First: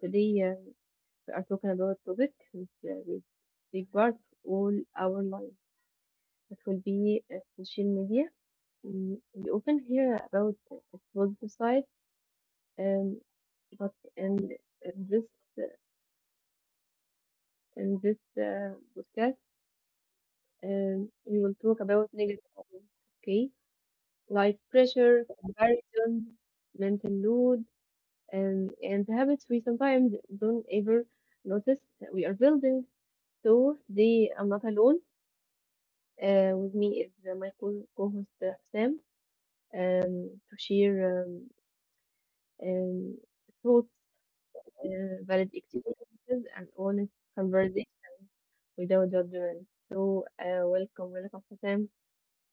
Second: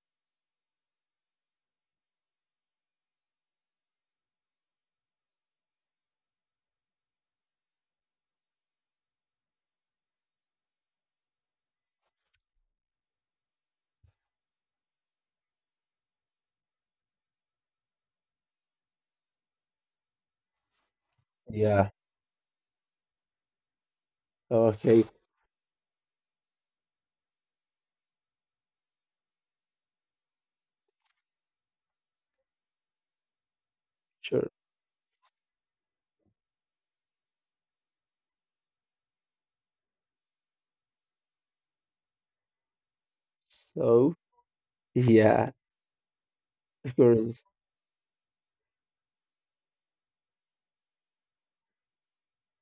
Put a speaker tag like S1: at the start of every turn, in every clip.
S1: Today we are talking about a topic which will take part all our lives. It will be social media. Mm, we often hear about its positive side, um, but in in this in this podcast, we will talk
S2: Yeah.
S1: about negative sides. Okay, like
S2: Okay.
S1: pressure, comparison, mental load and the habits we sometimes don't ever notice that we are building. So today
S2: Sure.
S1: I'm not alone. With me is my co-host Sam to share um, um, thoughts,
S2: So yeah,
S1: valid experiences, and
S2: of
S1: honest
S2: course.
S1: conversation without judgment. So welcome, welcome Sam.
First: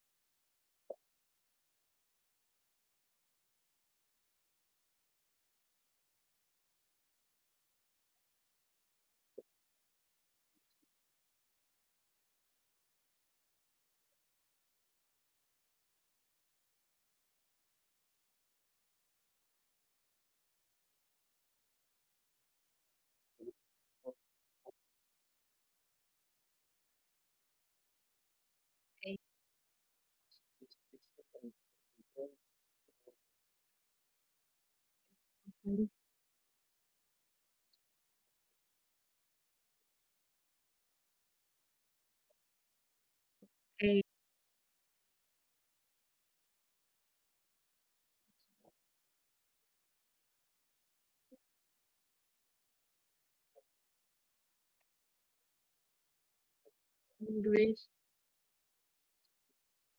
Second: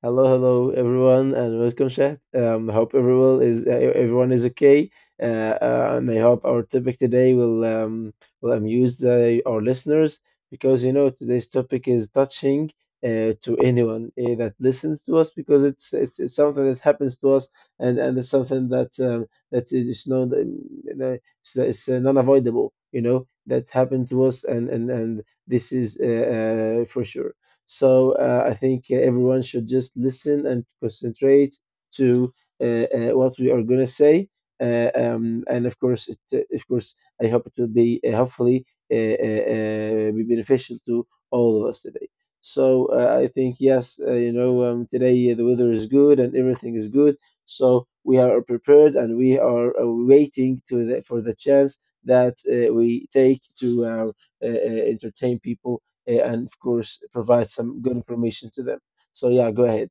S2: Hello, hello everyone, and welcome, Shah. Hope everyone is everyone is okay, uh, and I hope our topic today will will amuse our listeners because you know today's topic is touching to anyone that listens to us because it's something that happens to us and it's something that is no the- it's non-avoidable, you know, that happened to us and this is for sure. So I think
S1: Okay,
S2: everyone should just listen and concentrate to uh, what we are going to say. And of course, of course, I hope it will be hopefully be beneficial to all of us today. So I think yes, you know, today the weather is good and everything is good. So we are prepared and we are waiting for the chance that we take to entertain people, and of course provide
S1: English.
S2: some good information to them. So yeah, go ahead.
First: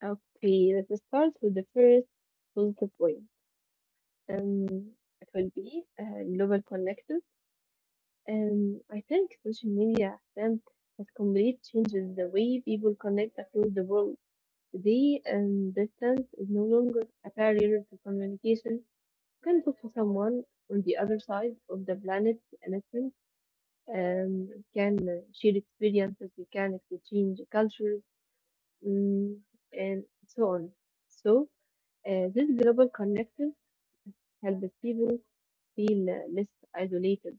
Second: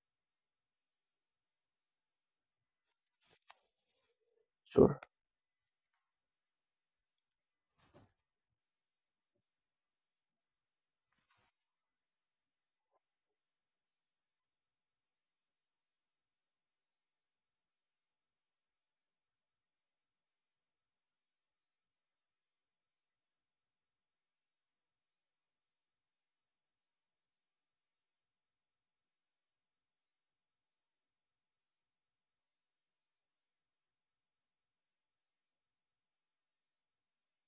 S1: Okay, let's start with the first positive point. Um,
S2: Sure.
S1: it will be global connected. I think social media then has completely changes the way people connect across the world. The distance is no longer a barrier to communication. You can talk to someone on the other side of the planet in essence. We can share experiences, we can exchange cultures, mm, and so on. So, this global connection helps people feel less isolated,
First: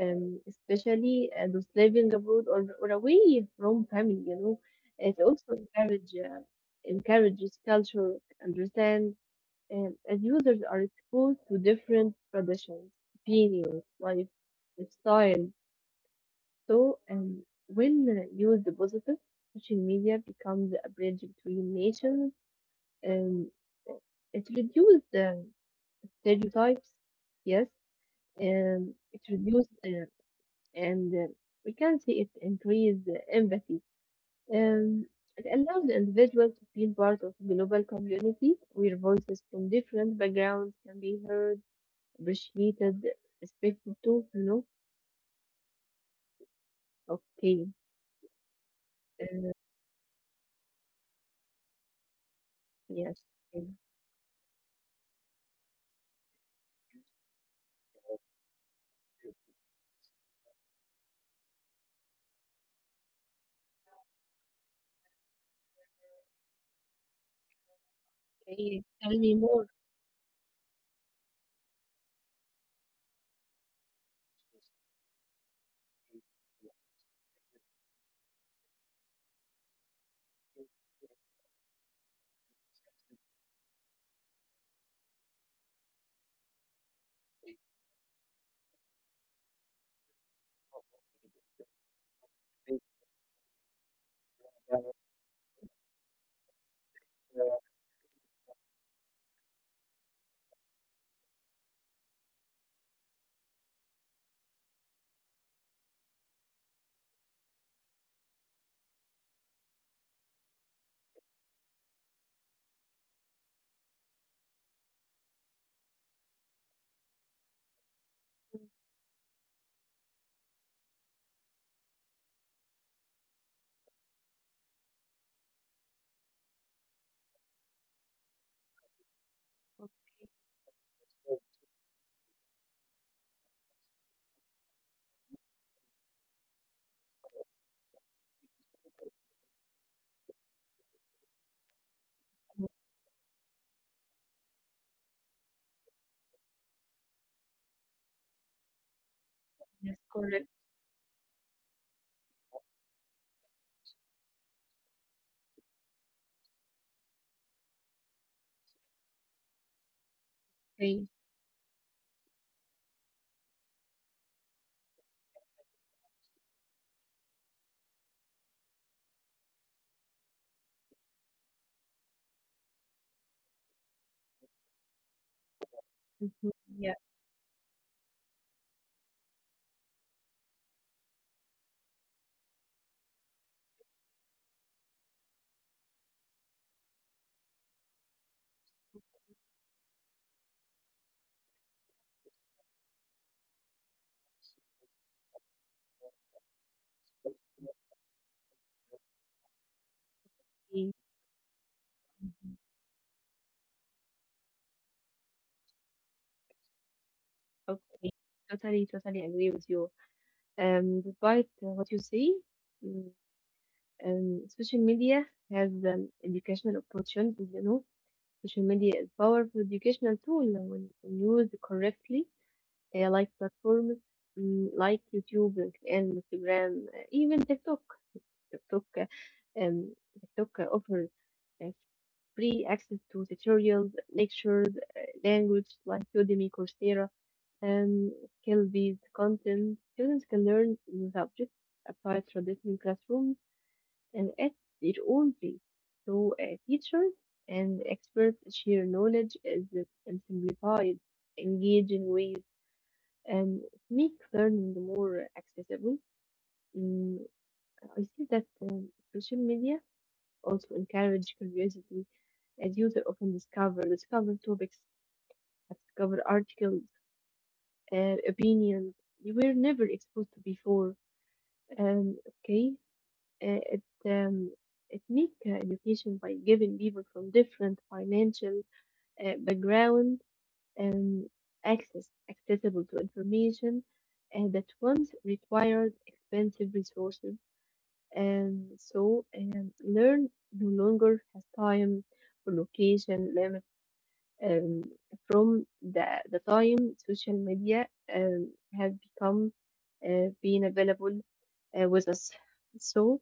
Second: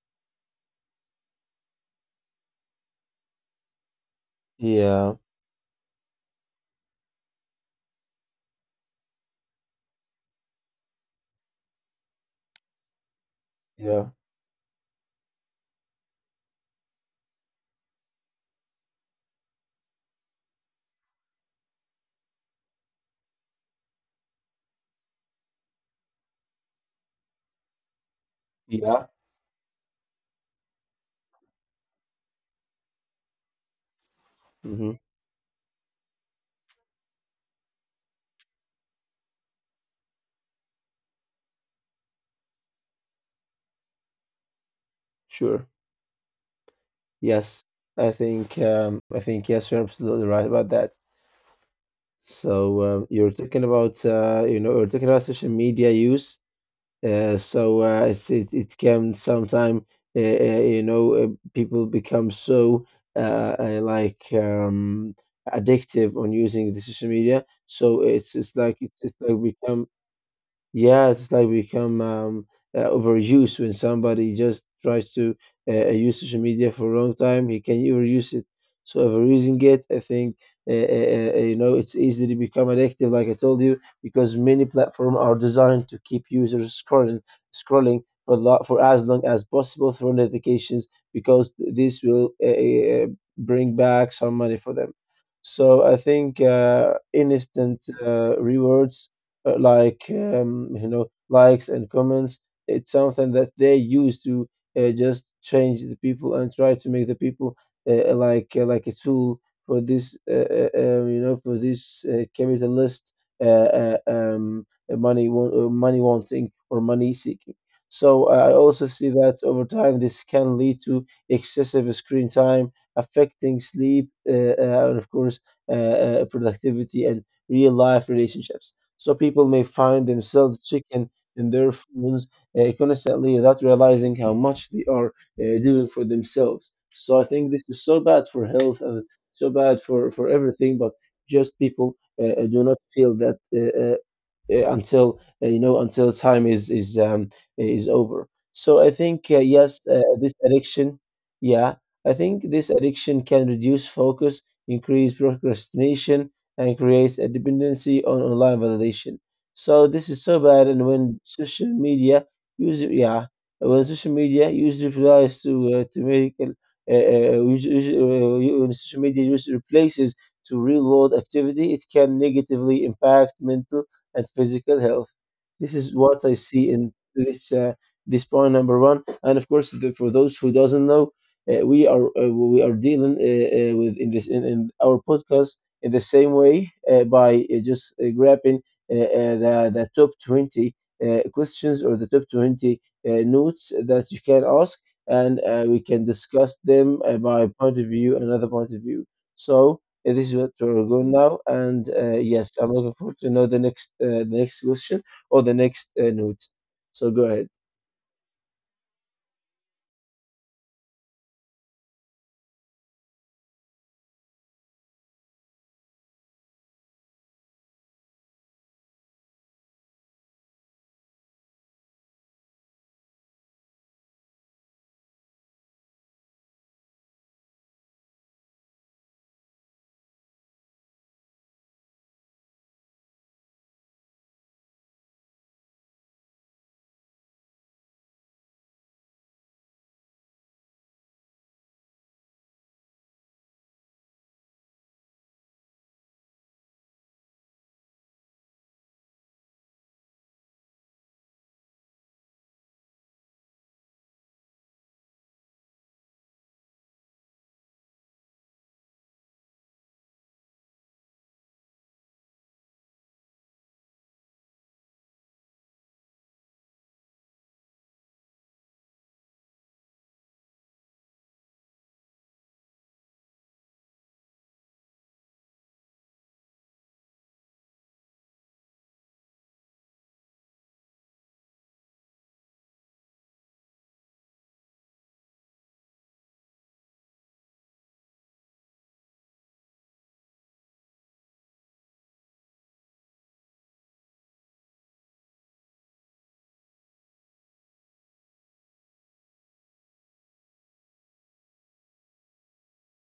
S1: especially those living abroad or away from family, you know. It
S2: Yeah.
S1: also encourages cultural understand, as users are exposed to different traditions, opinions,
S2: Yeah.
S1: lifestyle. So, when used positive, social media becomes a bridge between nations and uh, it reduces the stereotypes, yes, and
S2: Yeah.
S1: it reduces and we can see it increase empathy.
S2: hmm
S1: Um, it allows the individual to feel part of global community where voices from different backgrounds can be heard, appreciated, respected too, you know?
S2: Sure. Yes.
S1: Okay.
S2: I think
S1: Uh,
S2: yes, you're absolutely right about that. So
S1: yes.
S2: you're talking about you know you're talking about social media use. So it it can sometime you know people become so uh, uh, like um, addictive on using the social media. So
S1: Okay.
S2: it's
S1: Tell me
S2: like
S1: more.
S2: become. Yeah, it's like become overuse when somebody just tries to use social media for a long time. He can overuse it. So overusing it, I think, uh, uh, you know, it's easy to become addictive, like I told you, because many platforms are designed to keep users scrolling, for as long as possible through notifications, because this will bring back some money for them. So I think instant rewards you know likes and comments, it's something that they use to just change the people and try to make the people like a tool for this you know for this capitalist uh, uh, um, money wanting or money seeking. So I also see that over time this can lead to excessive screen time affecting sleep, and of course uh, productivity and real life relationships. So people may find themselves chicken in their phones constantly without realizing how much they are doing for themselves. So I think this is so bad for health and so bad for everything, but just people do not feel that until you know until time is over. So I think yes,
S1: Yes,
S2: this
S1: correct.
S2: addiction, yeah, I think this addiction can reduce focus, increase procrastination, and creates a dependency on online validation. So this is so bad. And
S1: Okay.
S2: when social media user, yeah, when social media user relies to make when social media use replaces to real world activity, it can negatively impact mental and physical health. This is what I
S1: Mhm.
S2: see in
S1: Yeah.
S2: this point number one. And of course, for those who doesn't know, we are dealing with in in our podcast in the same way by just grabbing the top 20 questions or the top 20 uh, notes that you can ask, and we can discuss them by point of view, another point of view. So this is what we're
S1: Okay.
S2: going now, and yes, I'm looking forward to know the next question or the next note. So go ahead.
S1: Okay. Totally, totally agree with you. Despite what you say, mm, social media has educational opportunities, you know, social media is powerful educational tool when it is used correctly, like platforms, mm, like YouTube, LinkedIn, Instagram, even TikTok. TikTok, uh, um, TikTok offers uh, free access to tutorials, lectures, language like Udemy, Coursera, and skill-based content. Students can learn new subjects outside traditional classrooms and at their own pace. So, teachers and experts share knowledge as in simplified, engaging ways, and make learning more accessible. Mm, I see that social media also encourage curiosity, as users often discover topics, discover articles, opinions they were never exposed to before. Um, okay, Uh, it um, it make education by giving people from different financial background, um, accessible to information that once required expensive resources, and so learn no longer has time or location limit, um, from the time social media um, have become being available with us. So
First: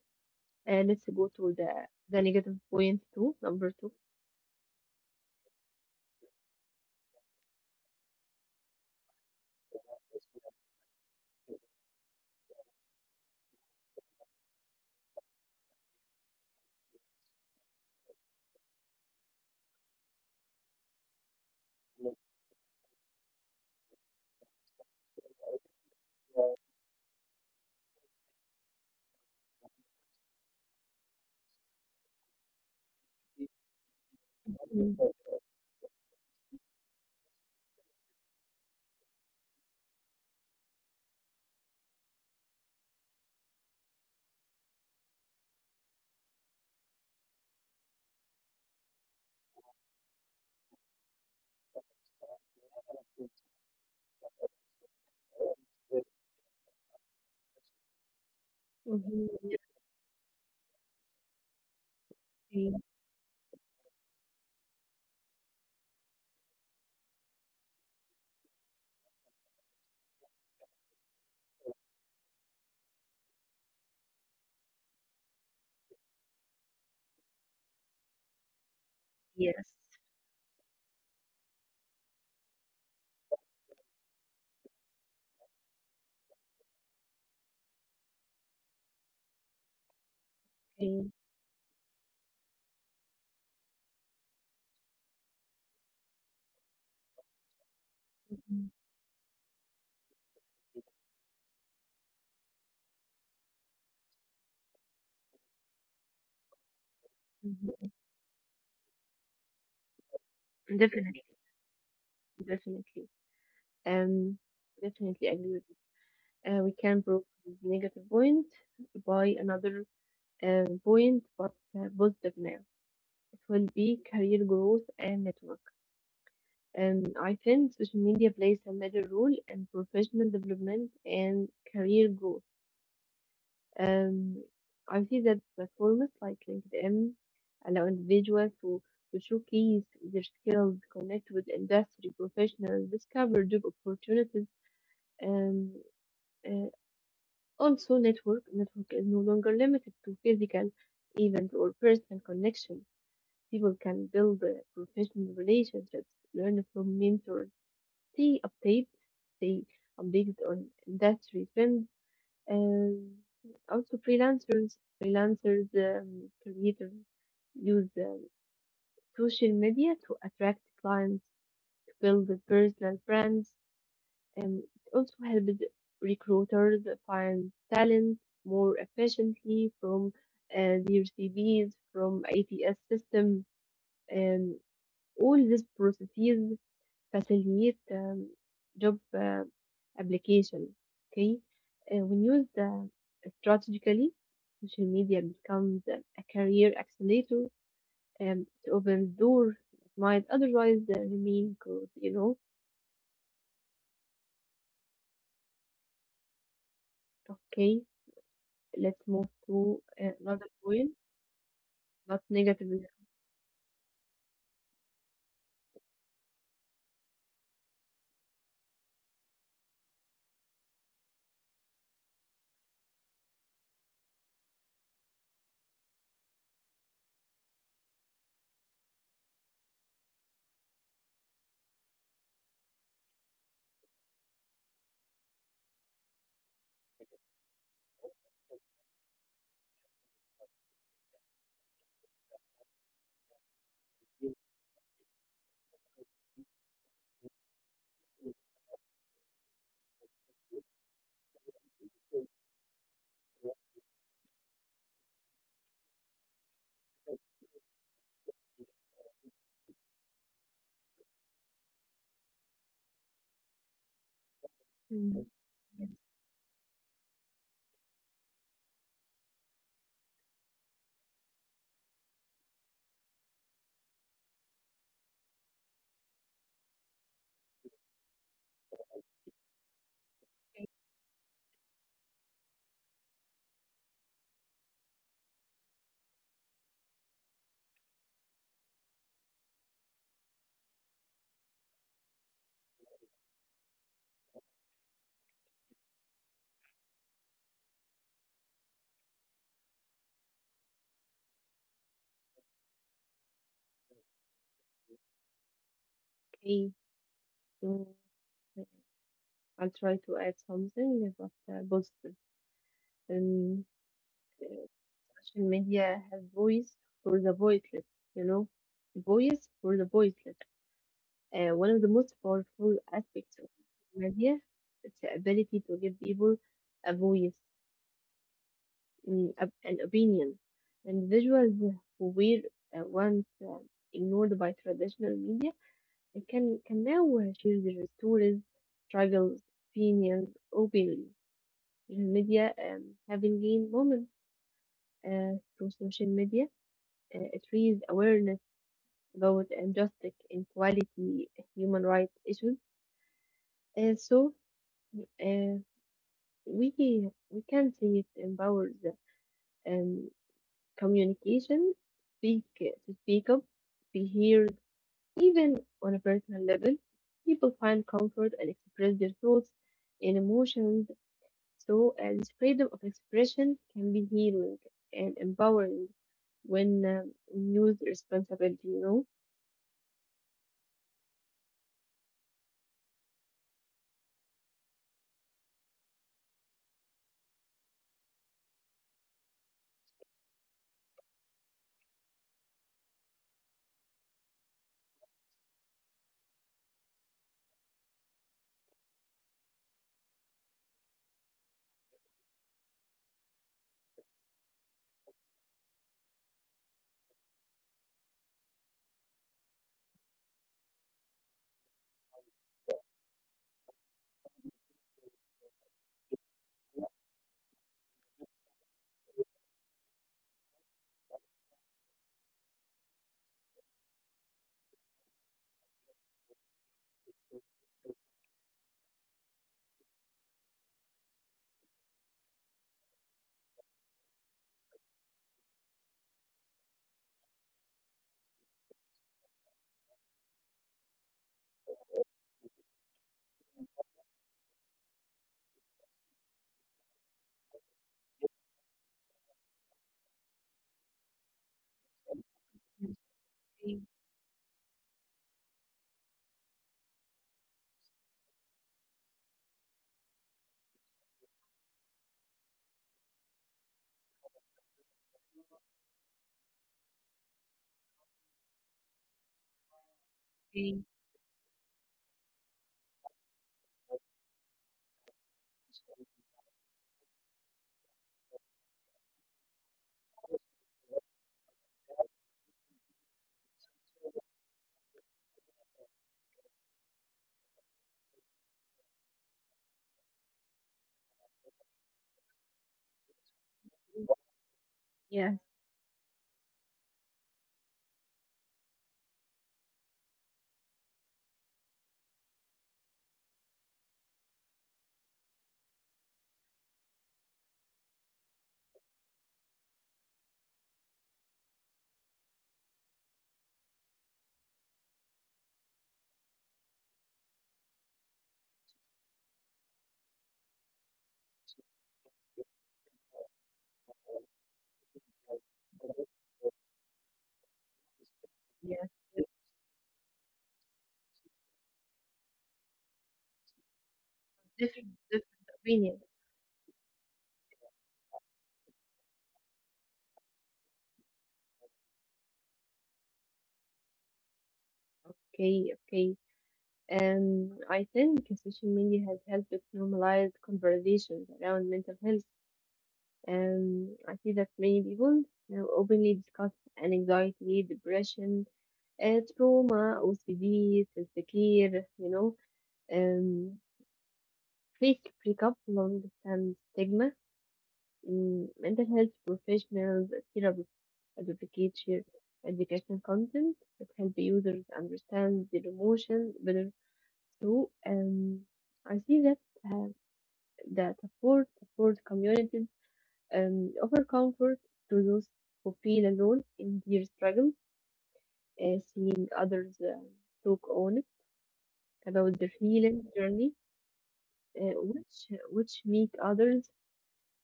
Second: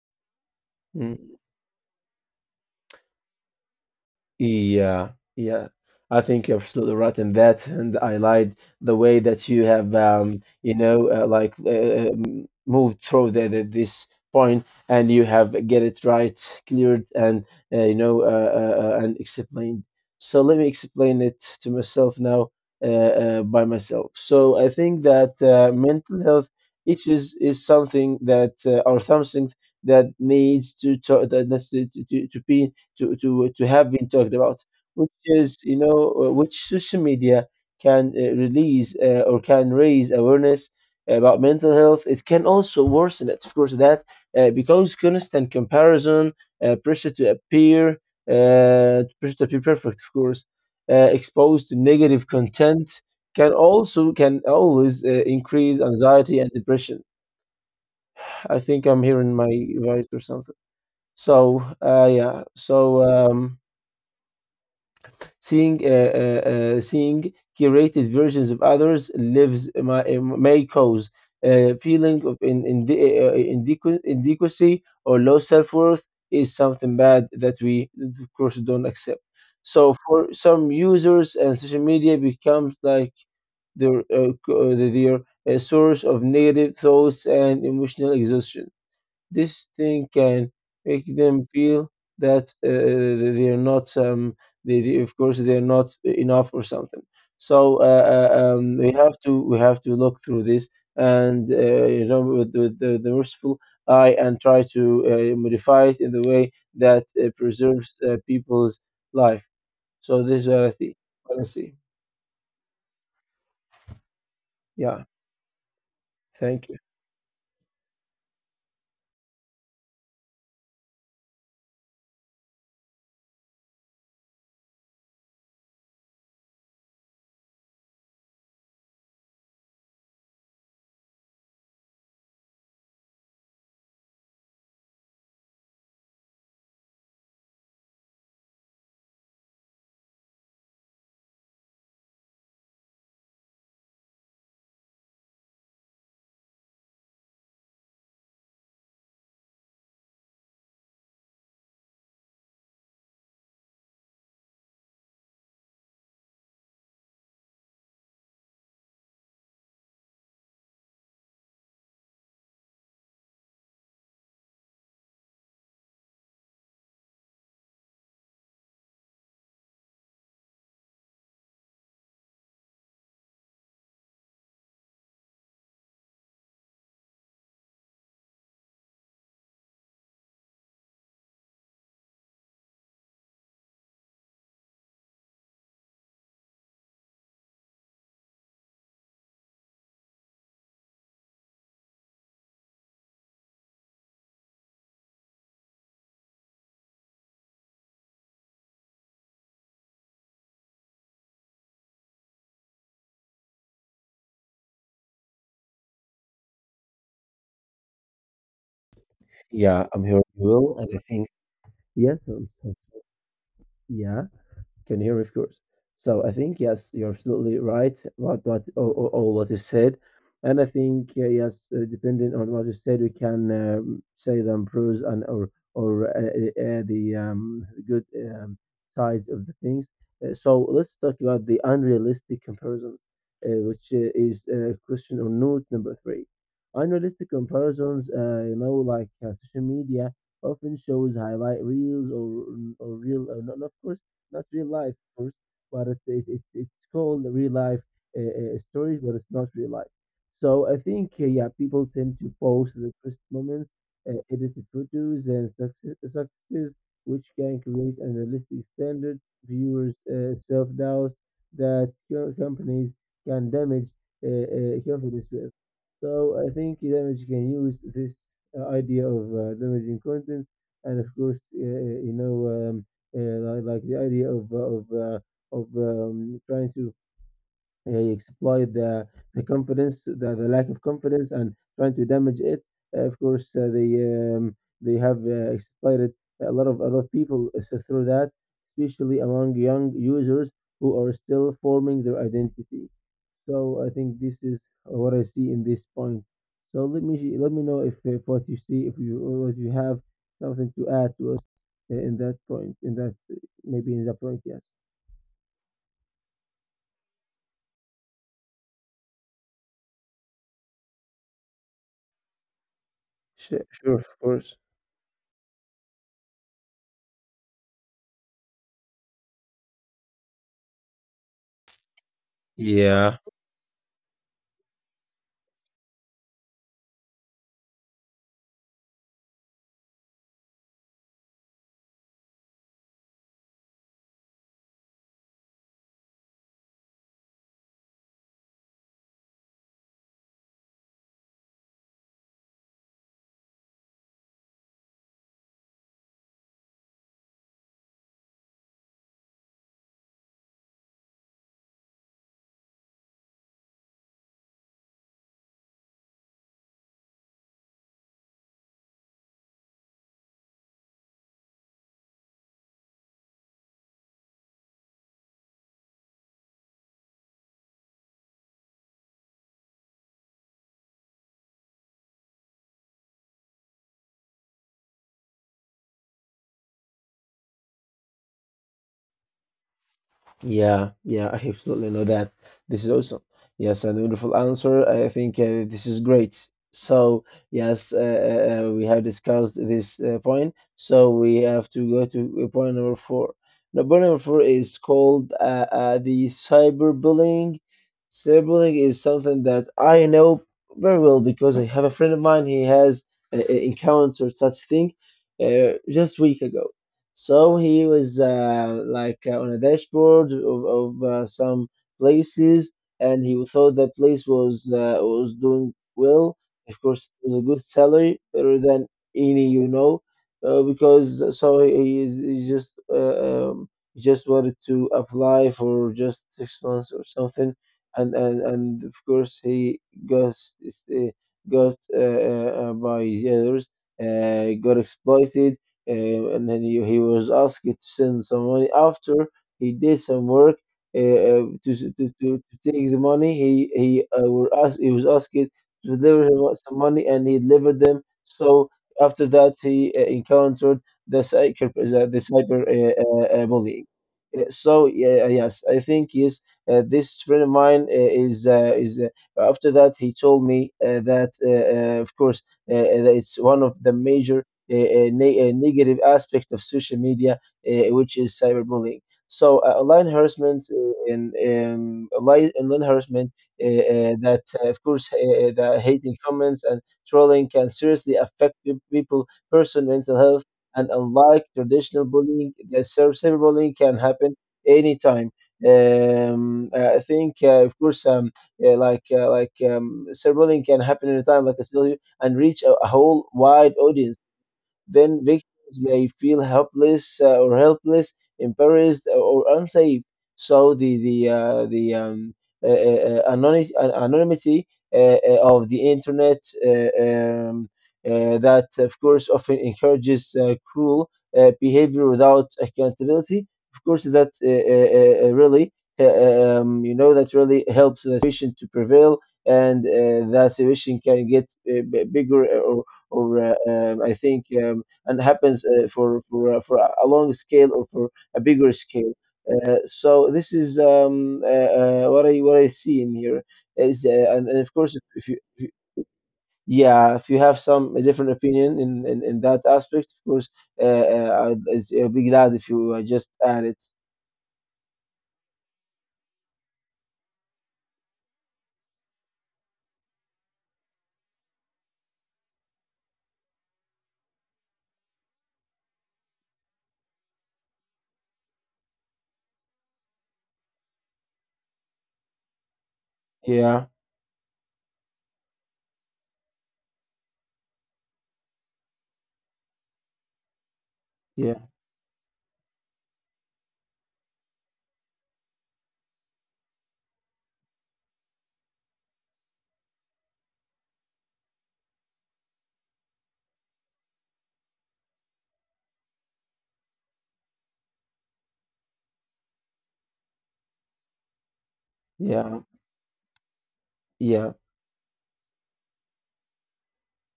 S1: let's go
S2: Hmm.
S1: to the negative point two, number two.
S2: Yeah, yeah. I think you're absolutely right in that, and I lied the way that you have, you know, moved through this point, and you have get it right, cleared, and you know, and explained. So let me explain it to myself now, by myself. So I think that mental health issues is something that or something that needs to that needs to be to have been talked about,
S1: Mm,
S2: which is you know which social media can release or can raise awareness about mental health. It can also worsen it, of course, that because constant comparison, uh, pressure to appear, pressure to appear perfect, of course, exposed to negative content can also can always increase anxiety and depression. I think I'm
S1: mhm.
S2: hearing my voice or something. So yeah,
S1: Yes,
S2: so um, Seeing, uh, uh, seeing curated versions of others lives may cause a feeling of inadequacy or low self worth, is something bad that we, of course, don't accept.
S1: yes,
S2: So for some users, and social media becomes like their their source of negative thoughts and emotional exhaustion. This thing can make
S1: okay,
S2: them feel that they are not they, of course they are not enough or something. So
S1: mhm,
S2: we have to look through this and you know with the merciful eye and try to modify it in the way that preserves
S1: mhm.
S2: people's life. So this is what I think
S1: Definitely,
S2: honestly.
S1: definitely. Um,
S2: Yeah,
S1: definitely agree with you.
S2: thank
S1: We
S2: you.
S1: can prove the negative point by another point, but positive now. It will be career growth and network. And I think social media plays a major role in professional development and career growth. Um, I see that platforms like LinkedIn allow individuals to showcase their skills, connect with industry professionals, discover job opportunities. Um, uh, Also, network is no longer limited to physical events or personal connection. People can build professional relationships, learn from mentors, stay updated, stay updated on industry trends, um, also, freelancers, creators use social media to attract clients, to build the personal brands, and it also helps recruiters find talent more efficiently from their CVs, from ATS system, and all these processes facilitate job application. Okay, when used strategically, social media becomes a career accelerator. It opens doors that might otherwise remain closed. You know, okay, let's move to
S2: Yeah, I'm here
S1: another
S2: Will well,
S1: point,
S2: and I think yes.
S1: not negative.
S2: Yeah. Can hear, of course. So I think yes, you're absolutely right about what all what you said, and I think yes, depending on what you said, we can say the pros and or the good um, side of the things. So let's talk about the unrealistic comparison, which is question or note number three. Unrealistic comparisons, you know, like social media often shows highlight reels or real, not, of course, not real life first, but it it's called real life stories, but it's not real life. So I think yeah, people tend to post the first moments, edited photos, and successes, which can create unrealistic standards, viewers' self doubt that companies can damage
S1: Mm.
S2: confidence with. So I think damage can use this idea of damaging contents and of course you know. Uh, like the idea of trying to exploit the confidence, the lack of confidence, and trying to damage it. Of course, they have exploited a lot of people through that, especially among young users who are still forming their identity. So I think this is what I see in this point. So let me know if what you see, if you or what you have something to add to us in that point, in that maybe in that point, yes.
S1: Okay, so uh, I'll try to add something, but positive.
S2: Sure, sure, of course.
S1: Uh, social media has voice for the voiceless, you know, voice for the voiceless. One of the most powerful
S2: Yeah.
S1: aspects of social media is the ability to give people a voice, mm, a- an opinion. Individuals who were once ignored by traditional media can now share their stories, struggles, opinions openly. Social media, having gained moments through social media, it raised awareness about injustice, inequality, human rights issues. So uh, we we can say it empowers, um, communication, speak to speak up, be heard, even on a personal level. People find comfort and express their thoughts and emotions. So this freedom of expression can be healing and empowering when used responsibly. You know.
S2: Yeah, yeah, I absolutely know that. This is awesome. Yes, and wonderful answer. I think this is great. So, yes, we have discussed this point. So, we have to go to point number four. Now, point number four is called the cyberbullying. Cyberbullying is something that I know very well because I have a friend of mine. He has encountered such thing just week ago. So he was like on a dashboard of some places, and he thought that place was doing well. Of course, it was a good salary, better than any you know, because so he just wanted to apply for just 6 months or something, and and of course he got s- s- uh, got by the others, got exploited and then he was asked to send some money. After he did some work to, s- to take the money, he was asked to deliver him some money, and he delivered them. So after that, he encountered the cyber bullying. So yeah, yes, I think yes. This friend of mine is after that he told me that of course that it's one of the major a negative aspect of social media, which is cyberbullying. Online harassment and online harassment of course, the hating comments and trolling can seriously affect people, person mental health, and unlike traditional bullying, the cyberbullying can happen anytime. I think, of course, cyberbullying can happen anytime, like I told you, and reach a whole wide audience. Then
S1: Yes,
S2: victims may feel helpless or helpless, embarrassed, or unsafe. So the uh, uh, anony- Anonymity of the internet, uh, um, that of course, often encourages cruel behavior without accountability. Of course, that really that really helps the situation to prevail, and that situation can get bigger, or I think and happens for a long scale or for a bigger
S1: yes,
S2: scale.
S1: yes,
S2: So this is what I see in here is and of course
S1: different
S2: if you-
S1: opinion.
S2: yeah, if you have some a different opinion in that aspect, of course I'd be glad if you just add it.
S1: Okay, okay. I think social media has helped normalize conversations around mental health. I see that many people now openly discuss anxiety, depression, trauma, OCD, self-care, you know, um,
S2: yeah
S1: fake breakup, long-term stigma, mm, mental health professionals, therapists advocate
S2: yeah
S1: share educational content that help users understand their emotions better. So, um, I see that uh, support communities offer comfort to those who feel alone in their struggle. Seeing others talk on about their
S2: yeah
S1: healing journey,
S2: yeah
S1: uh, which which make others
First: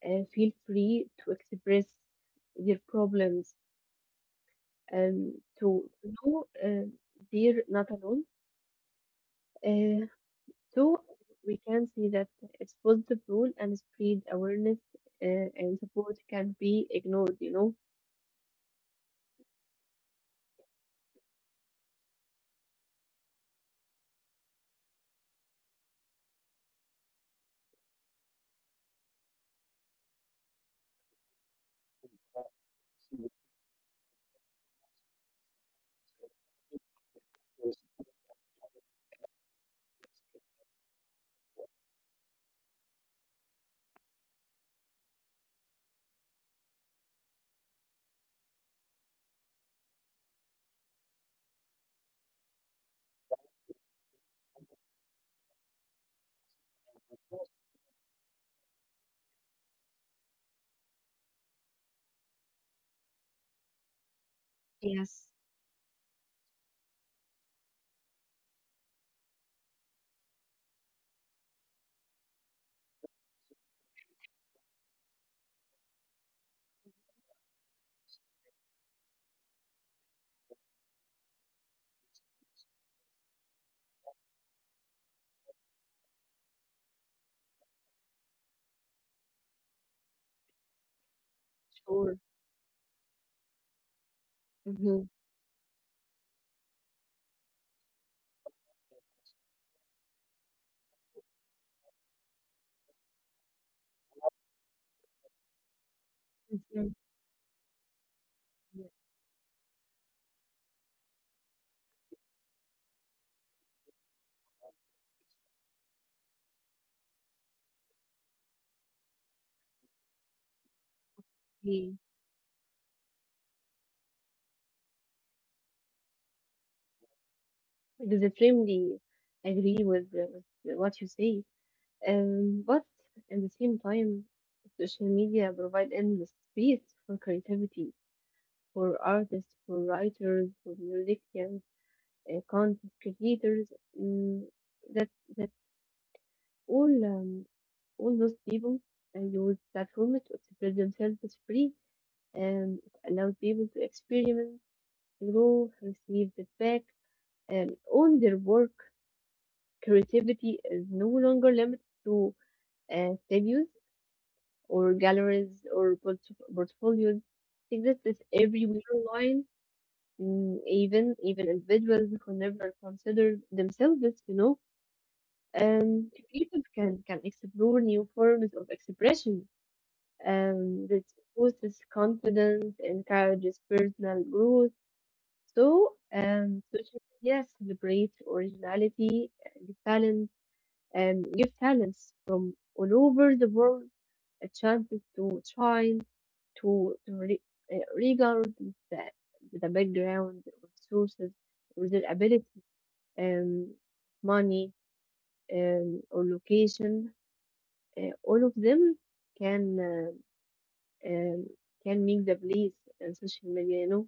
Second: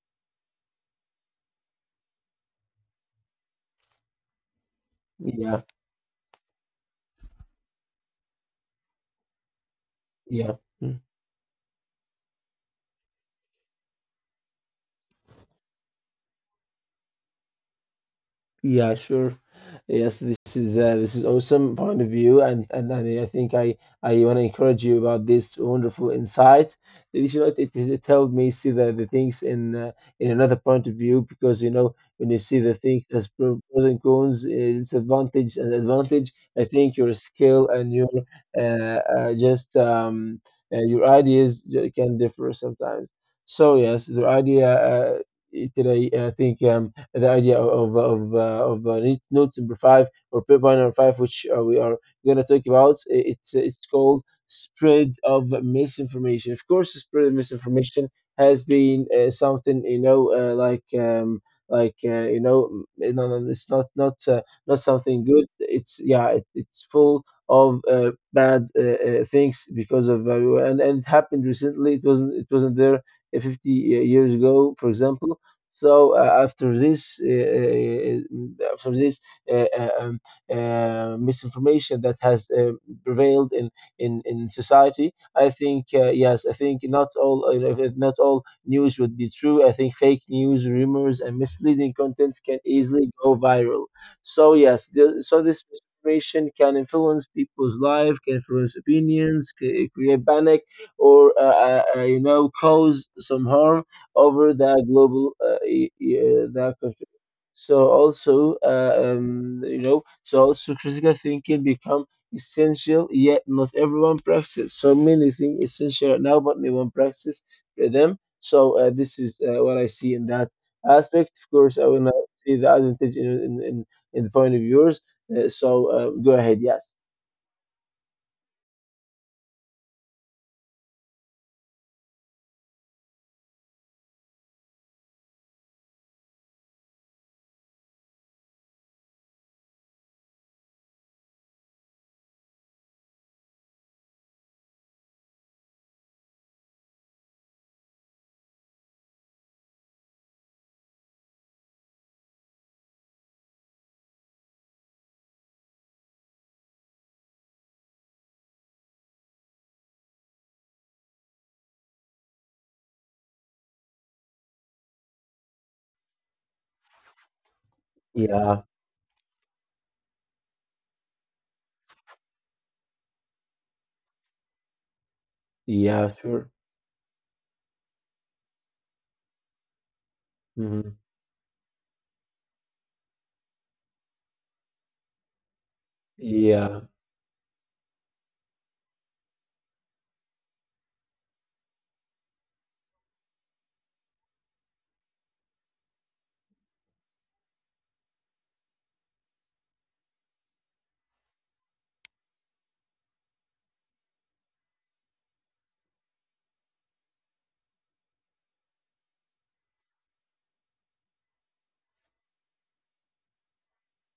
S1: feel free to express their problems, um,
S2: yeah
S1: to know they're not alone. Uh,
S2: yeah.
S1: two, we can see that it's positive role and spread awareness and support can be ignored, you know.
S2: Yeah, sure. Yes, this is awesome point of view, and I think I want to encourage you about this wonderful insight. That you know, it helped me see the things in another point of view, because you know when you see the things as pros and cons, disadvantage and advantage. I think your skill and your just your ideas can differ sometimes. So yes, the idea today, I think. The idea of Node number five or paper number 5, which we are going to talk about. It's called spread of misinformation. Of course, spread of misinformation has been something, you know, no, no, it's not something
S1: Yes.
S2: good. It's yeah, it's full of bad things because of and it happened recently. It wasn't there 50 years ago, for example. So after this uh, uh, um, misinformation that has prevailed in society, I think yes, I think not all news would be true. I think fake news, rumors, and misleading
S1: Sure.
S2: contents can easily go viral. So yes,
S1: Mm-hmm.
S2: the, so this misinformation can influence people's life, can influence opinions, create panic, or you know, cause some harm over the global the
S1: Mhm.
S2: country. So also, you know, so also critical thinking become essential. Yet not everyone practices. So many things essential right now, but no one practice them. So this is what I see in that aspect. Of course, I
S1: Yeah.
S2: will not see the advantage in the point of yours. So go ahead. Yes.
S1: Extremely agree with what you say. But at the same time, social media provide endless space for creativity, for artists, for writers, for musicians, content creators, mm, that that all um, all those people use platforms to express themselves free, and allow people to experiment, grow, receive feedback, and own their work. Creativity is no longer limited to studios or galleries or portfolios. Exists is
S2: Yeah.
S1: everywhere online. Mm, even even individuals who never considered themselves, you know,
S2: Yeah. Sure.
S1: Creators can explore new forms of expression
S2: Hmm.
S1: that boosts confidence, encourages personal growth. So,
S2: Yeah.
S1: social media celebrates originality and talent and give talents from all over the world a chance to shine, to, to re- regardless the, the background or sources or their ability, um, money, or location. All of them can uh, um, can make the place in social media, you know.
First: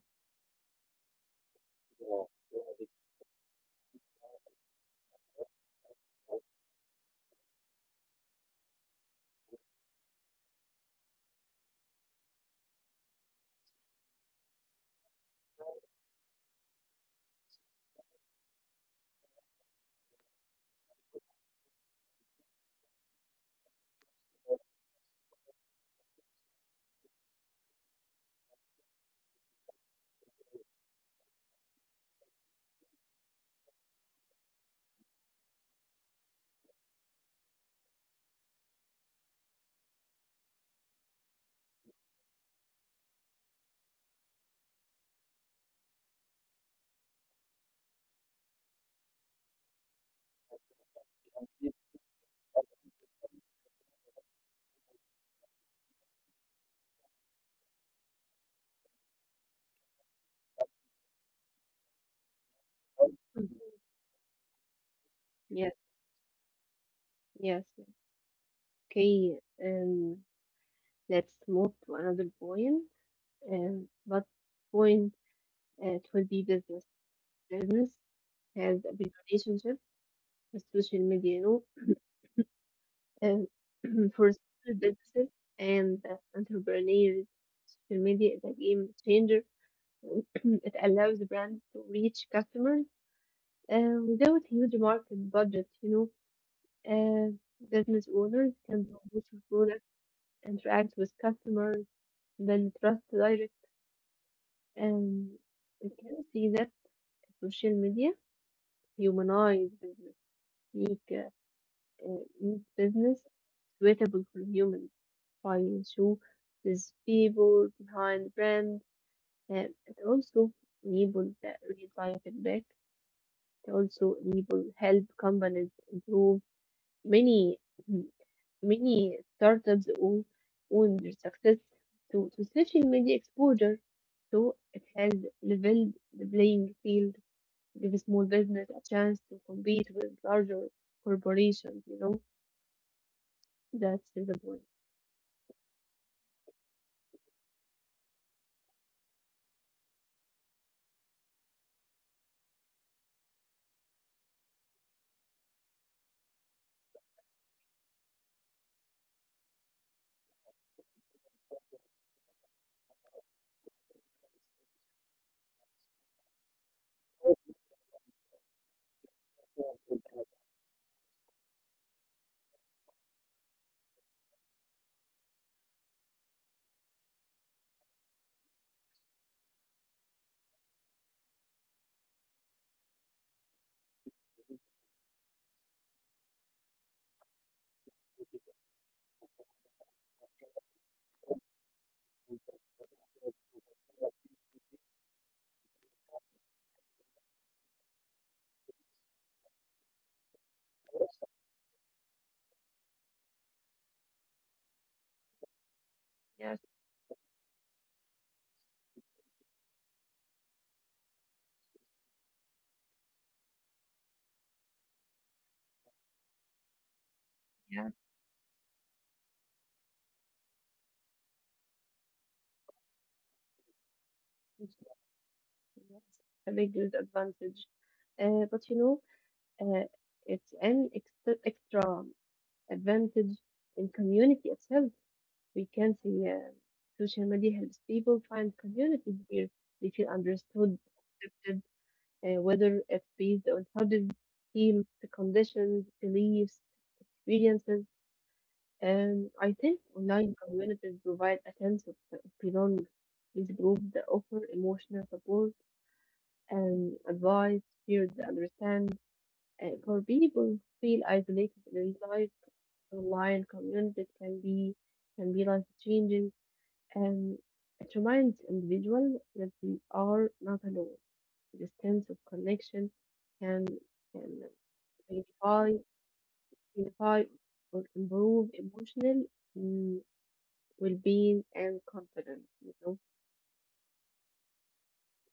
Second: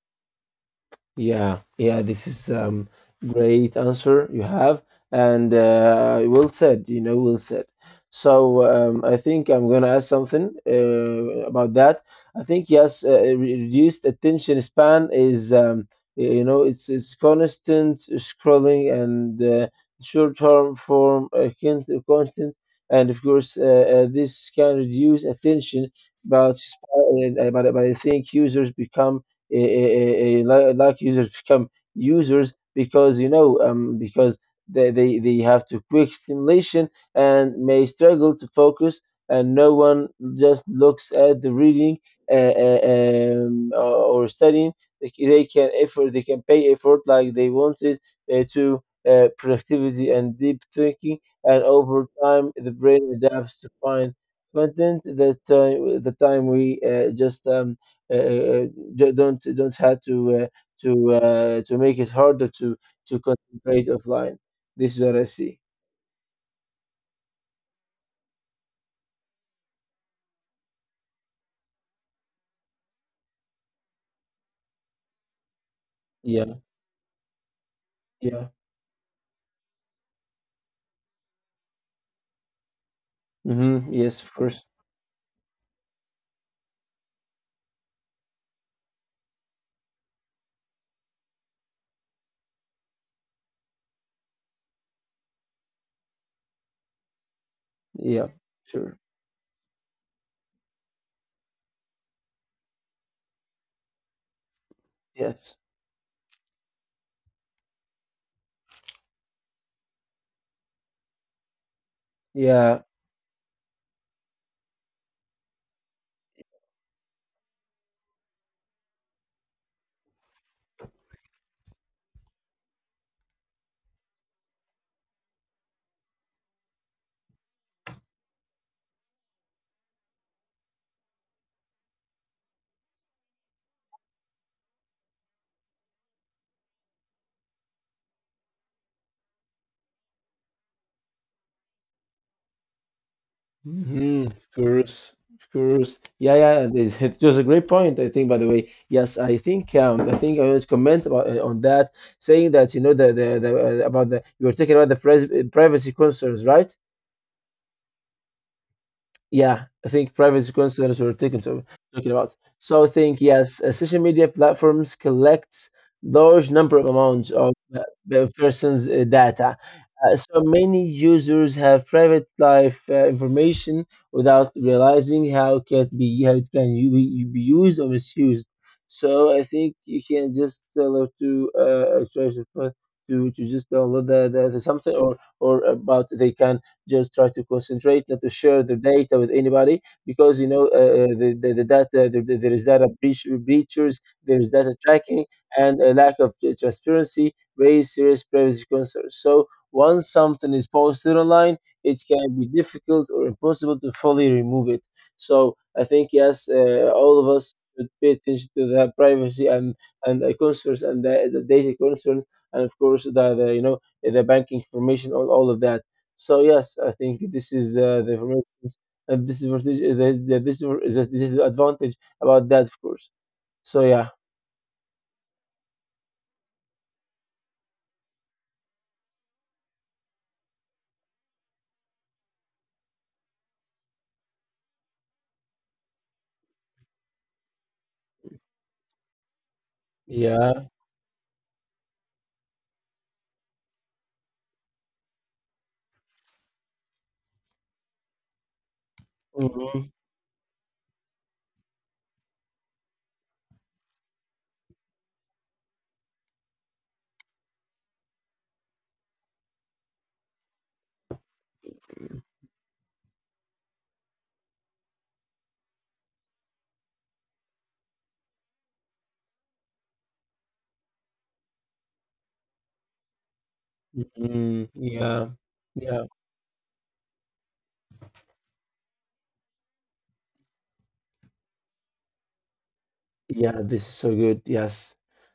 S2: Yeah, this is great answer you have, and well said, you know, well said. So I think I'm gonna add something about that. I think yes, reduced attention span is you know, it's constant scrolling and short-term form content, and of course this can reduce attention, but I think users become users become users because you know because they they have to quick stimulation and may struggle to focus, and no one just looks at the reading or studying. They can effort, they can pay effort like they wanted to productivity and deep thinking, and over time the brain adapts to find content that the time we uh, uh, don't have to uh, to make it harder to
S1: Mhm.
S2: concentrate offline. This is what I see.
S1: Yes, yes. Okay, um, let's move to another point. What point It will be
S2: Yeah,
S1: business. Business
S2: yeah.
S1: has a big relationship with social media, you know.
S2: Mm-hmm. Yes,
S1: For
S2: of course.
S1: small businesses and entrepreneurs, social media is a game changer. It allows brands to reach customers without huge market budget, you know. Uh, business
S2: Yeah,
S1: owners can promote
S2: sure.
S1: their products, interact with customers, build trust direct, and
S2: Yes.
S1: we can see that social media humanize business, make uh, make
S2: Yeah.
S1: business suitable for humans by show these people behind brands, and it also enable the real time feedback. It also enable help companies improve many. Many startups owe own their success to social media exposure, so it has leveled the playing field to give a small business a chance to compete with larger corporations. You know, that's the
S2: Mm-hmm. Of
S1: point.
S2: course. Of course. Yeah, yeah. It, it was a great point, I think, by the way. Yes, I think I think I was comment about on that, saying that, you know, the about the, you were talking about the pres privacy concerns, right? Yeah, I think privacy concerns we're taking to talking about. So I think yes, social media platforms collect large number of amounts of the person's data. So many users have private life information without realizing how it can be, how it can be used or misused. So I think you can just tell it to try to to just download the something, or about they can just try to concentrate, not to share the data with anybody, because you know the data, there is data breach, breaches, there is data tracking, and a lack of transparency raise serious privacy concerns. So once something is posted online, it can be difficult or impossible to fully remove it. So I think yes,
S1: Yes,
S2: all of us should pay attention to the privacy and the concerns and the data concerns, and of course the, you know, the banking information, all of that. So yes, I think this is the advantage, and this is this is the disadvantage about that, of course. So yeah.
S1: it's it's a big disadvantage. But you know, uh, it's an extra, extra advantage in community itself. We can see social media helps people find communities where they feel
S2: Yeah.
S1: understood, accepted, whether it's based on hobbies, teams, conditions, beliefs, experiences. I think
S2: Hmm.
S1: online communities provide a sense of belonging. These groups that offer emotional support and advice, shared understand. For people who feel isolated in real life, online communities can be life changing. Um, it reminds individuals that they are not alone. This sense of connection can can
S2: Hmm. Yeah.
S1: unify,
S2: Yeah.
S1: unify or improve emotional, mm, well-being and confidence. You know,
S2: Yeah, this is so good. Yes.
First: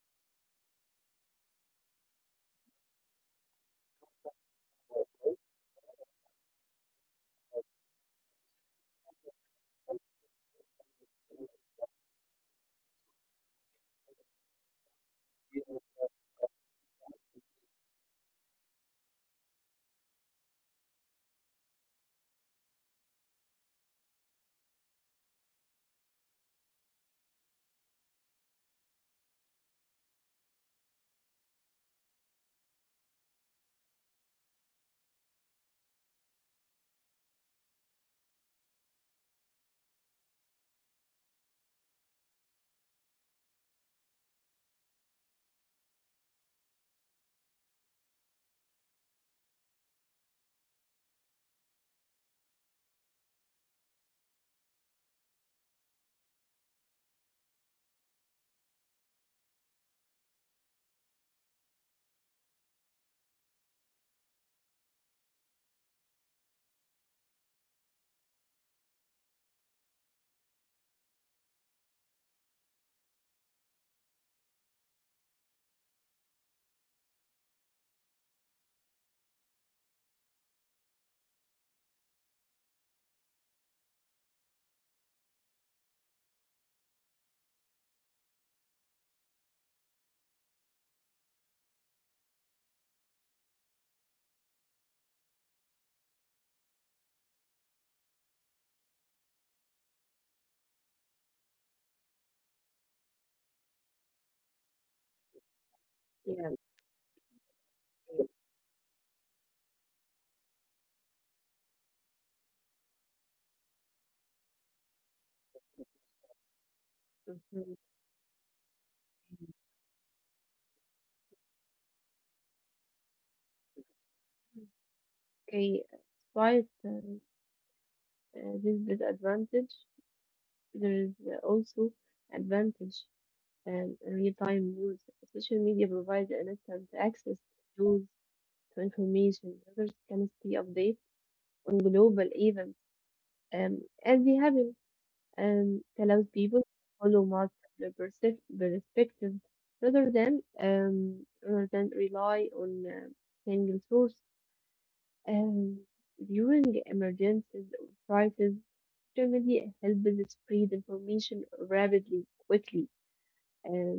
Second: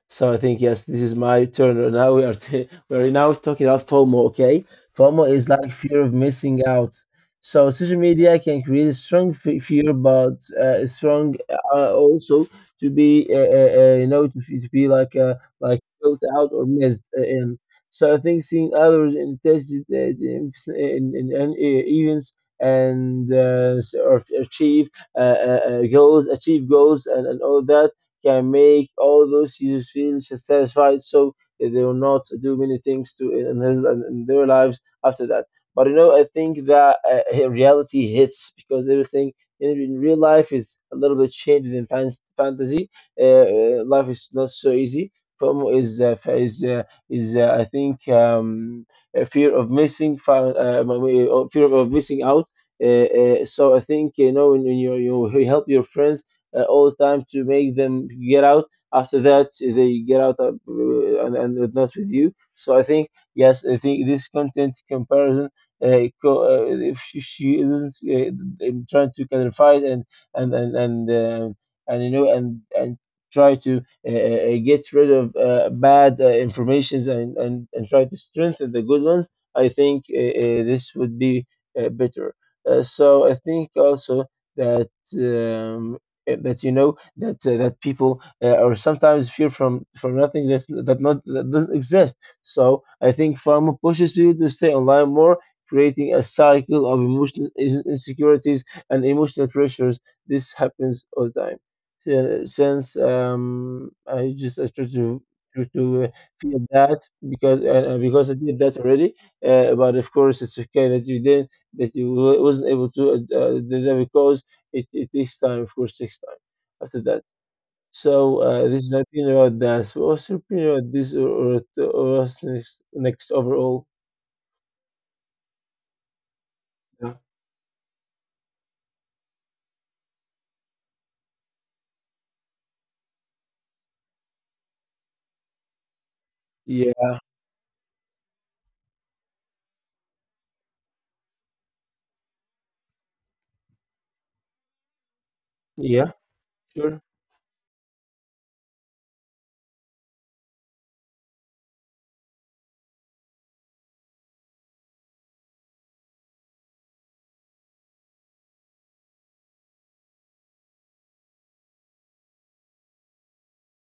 S2: So I think yes, this is my turn. Now we are t we're now talking about FOMO, okay? FOMO is like fear of missing out. So social media can create a strong fear, but a strong also to be you know, to be like built out or missed in. So I think seeing others in touch- in events and or achieve uh, uh, goals, achieve goals, and all that can make all those users feel satisfied. So they will not do many things to in their lives after that. But you know, I think that reality hits because everything in real life is a little bit changed in fantasy. Life is not so easy. FOMO is I think a fear of missing out. So I think, you know, when you help your friends all the time to make them get out. After that, they get out and not with you. So I think yes, I think this content comparison. If she isn't trying to clarify it and and and and um you know, and try to get rid of bad informations, and try to strengthen the good ones. I think this would be better. So I think also that um, that you know that that people are sometimes fear from nothing that that not that doesn't exist. So I think pharma pushes people to stay online more, creating a cycle of emotional insecurities and emotional pressures. This happens all the time. Since I try to to feel that,
S1: yeah,
S2: because I did that already. But of course, it's okay that you did, that you wasn't able to do that because it takes time, of course, takes time after that.
S1: mhm.
S2: So this is my opinion about that. So what's your opinion about this, or what's next, next overall?
S1: Okay,
S2: Yeah,
S1: despite this disadvantage, there is also advantage. And real-time news, social media provides an instant
S2: yeah,
S1: access to news, to information. Users can stay updated on global events, as they happen. Um, it
S2: yeah,
S1: allows people to
S2: sure.
S1: follow multiple perspectives rather than rely on single source. Um, during emergencies or crises, generally helps spread information rapidly, quickly, um,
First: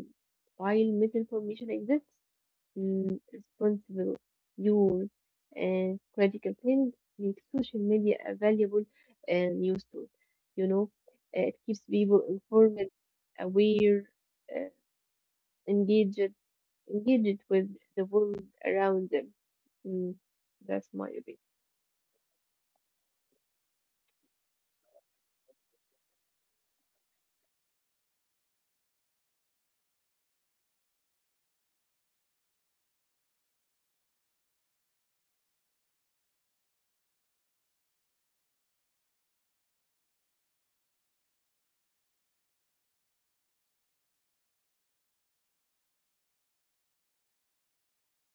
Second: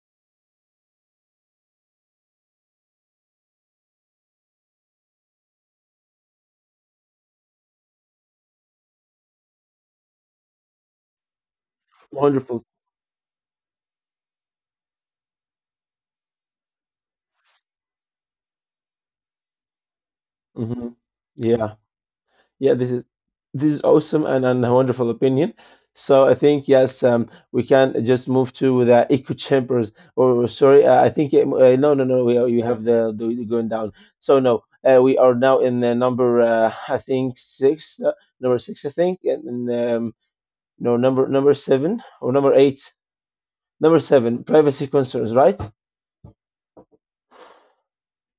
S1: while misinformation exists, mm, responsible use and critical think make social media a valuable uh, news tool. You know, it keeps people
S2: Wonderful.
S1: informed, aware, uh, engaged, engaged with the world around them. Mm, that's
S2: Hmm.
S1: my opinion.
S2: Yeah. Yeah, this is awesome and a wonderful opinion. So I think yes, we can just move to the echo chambers. Or sorry, I think no, no, no. We are, you have the going down. So no, we are now in number I think six, number 6 I think, and no, number 7 or number 8, number 7 privacy concerns, right?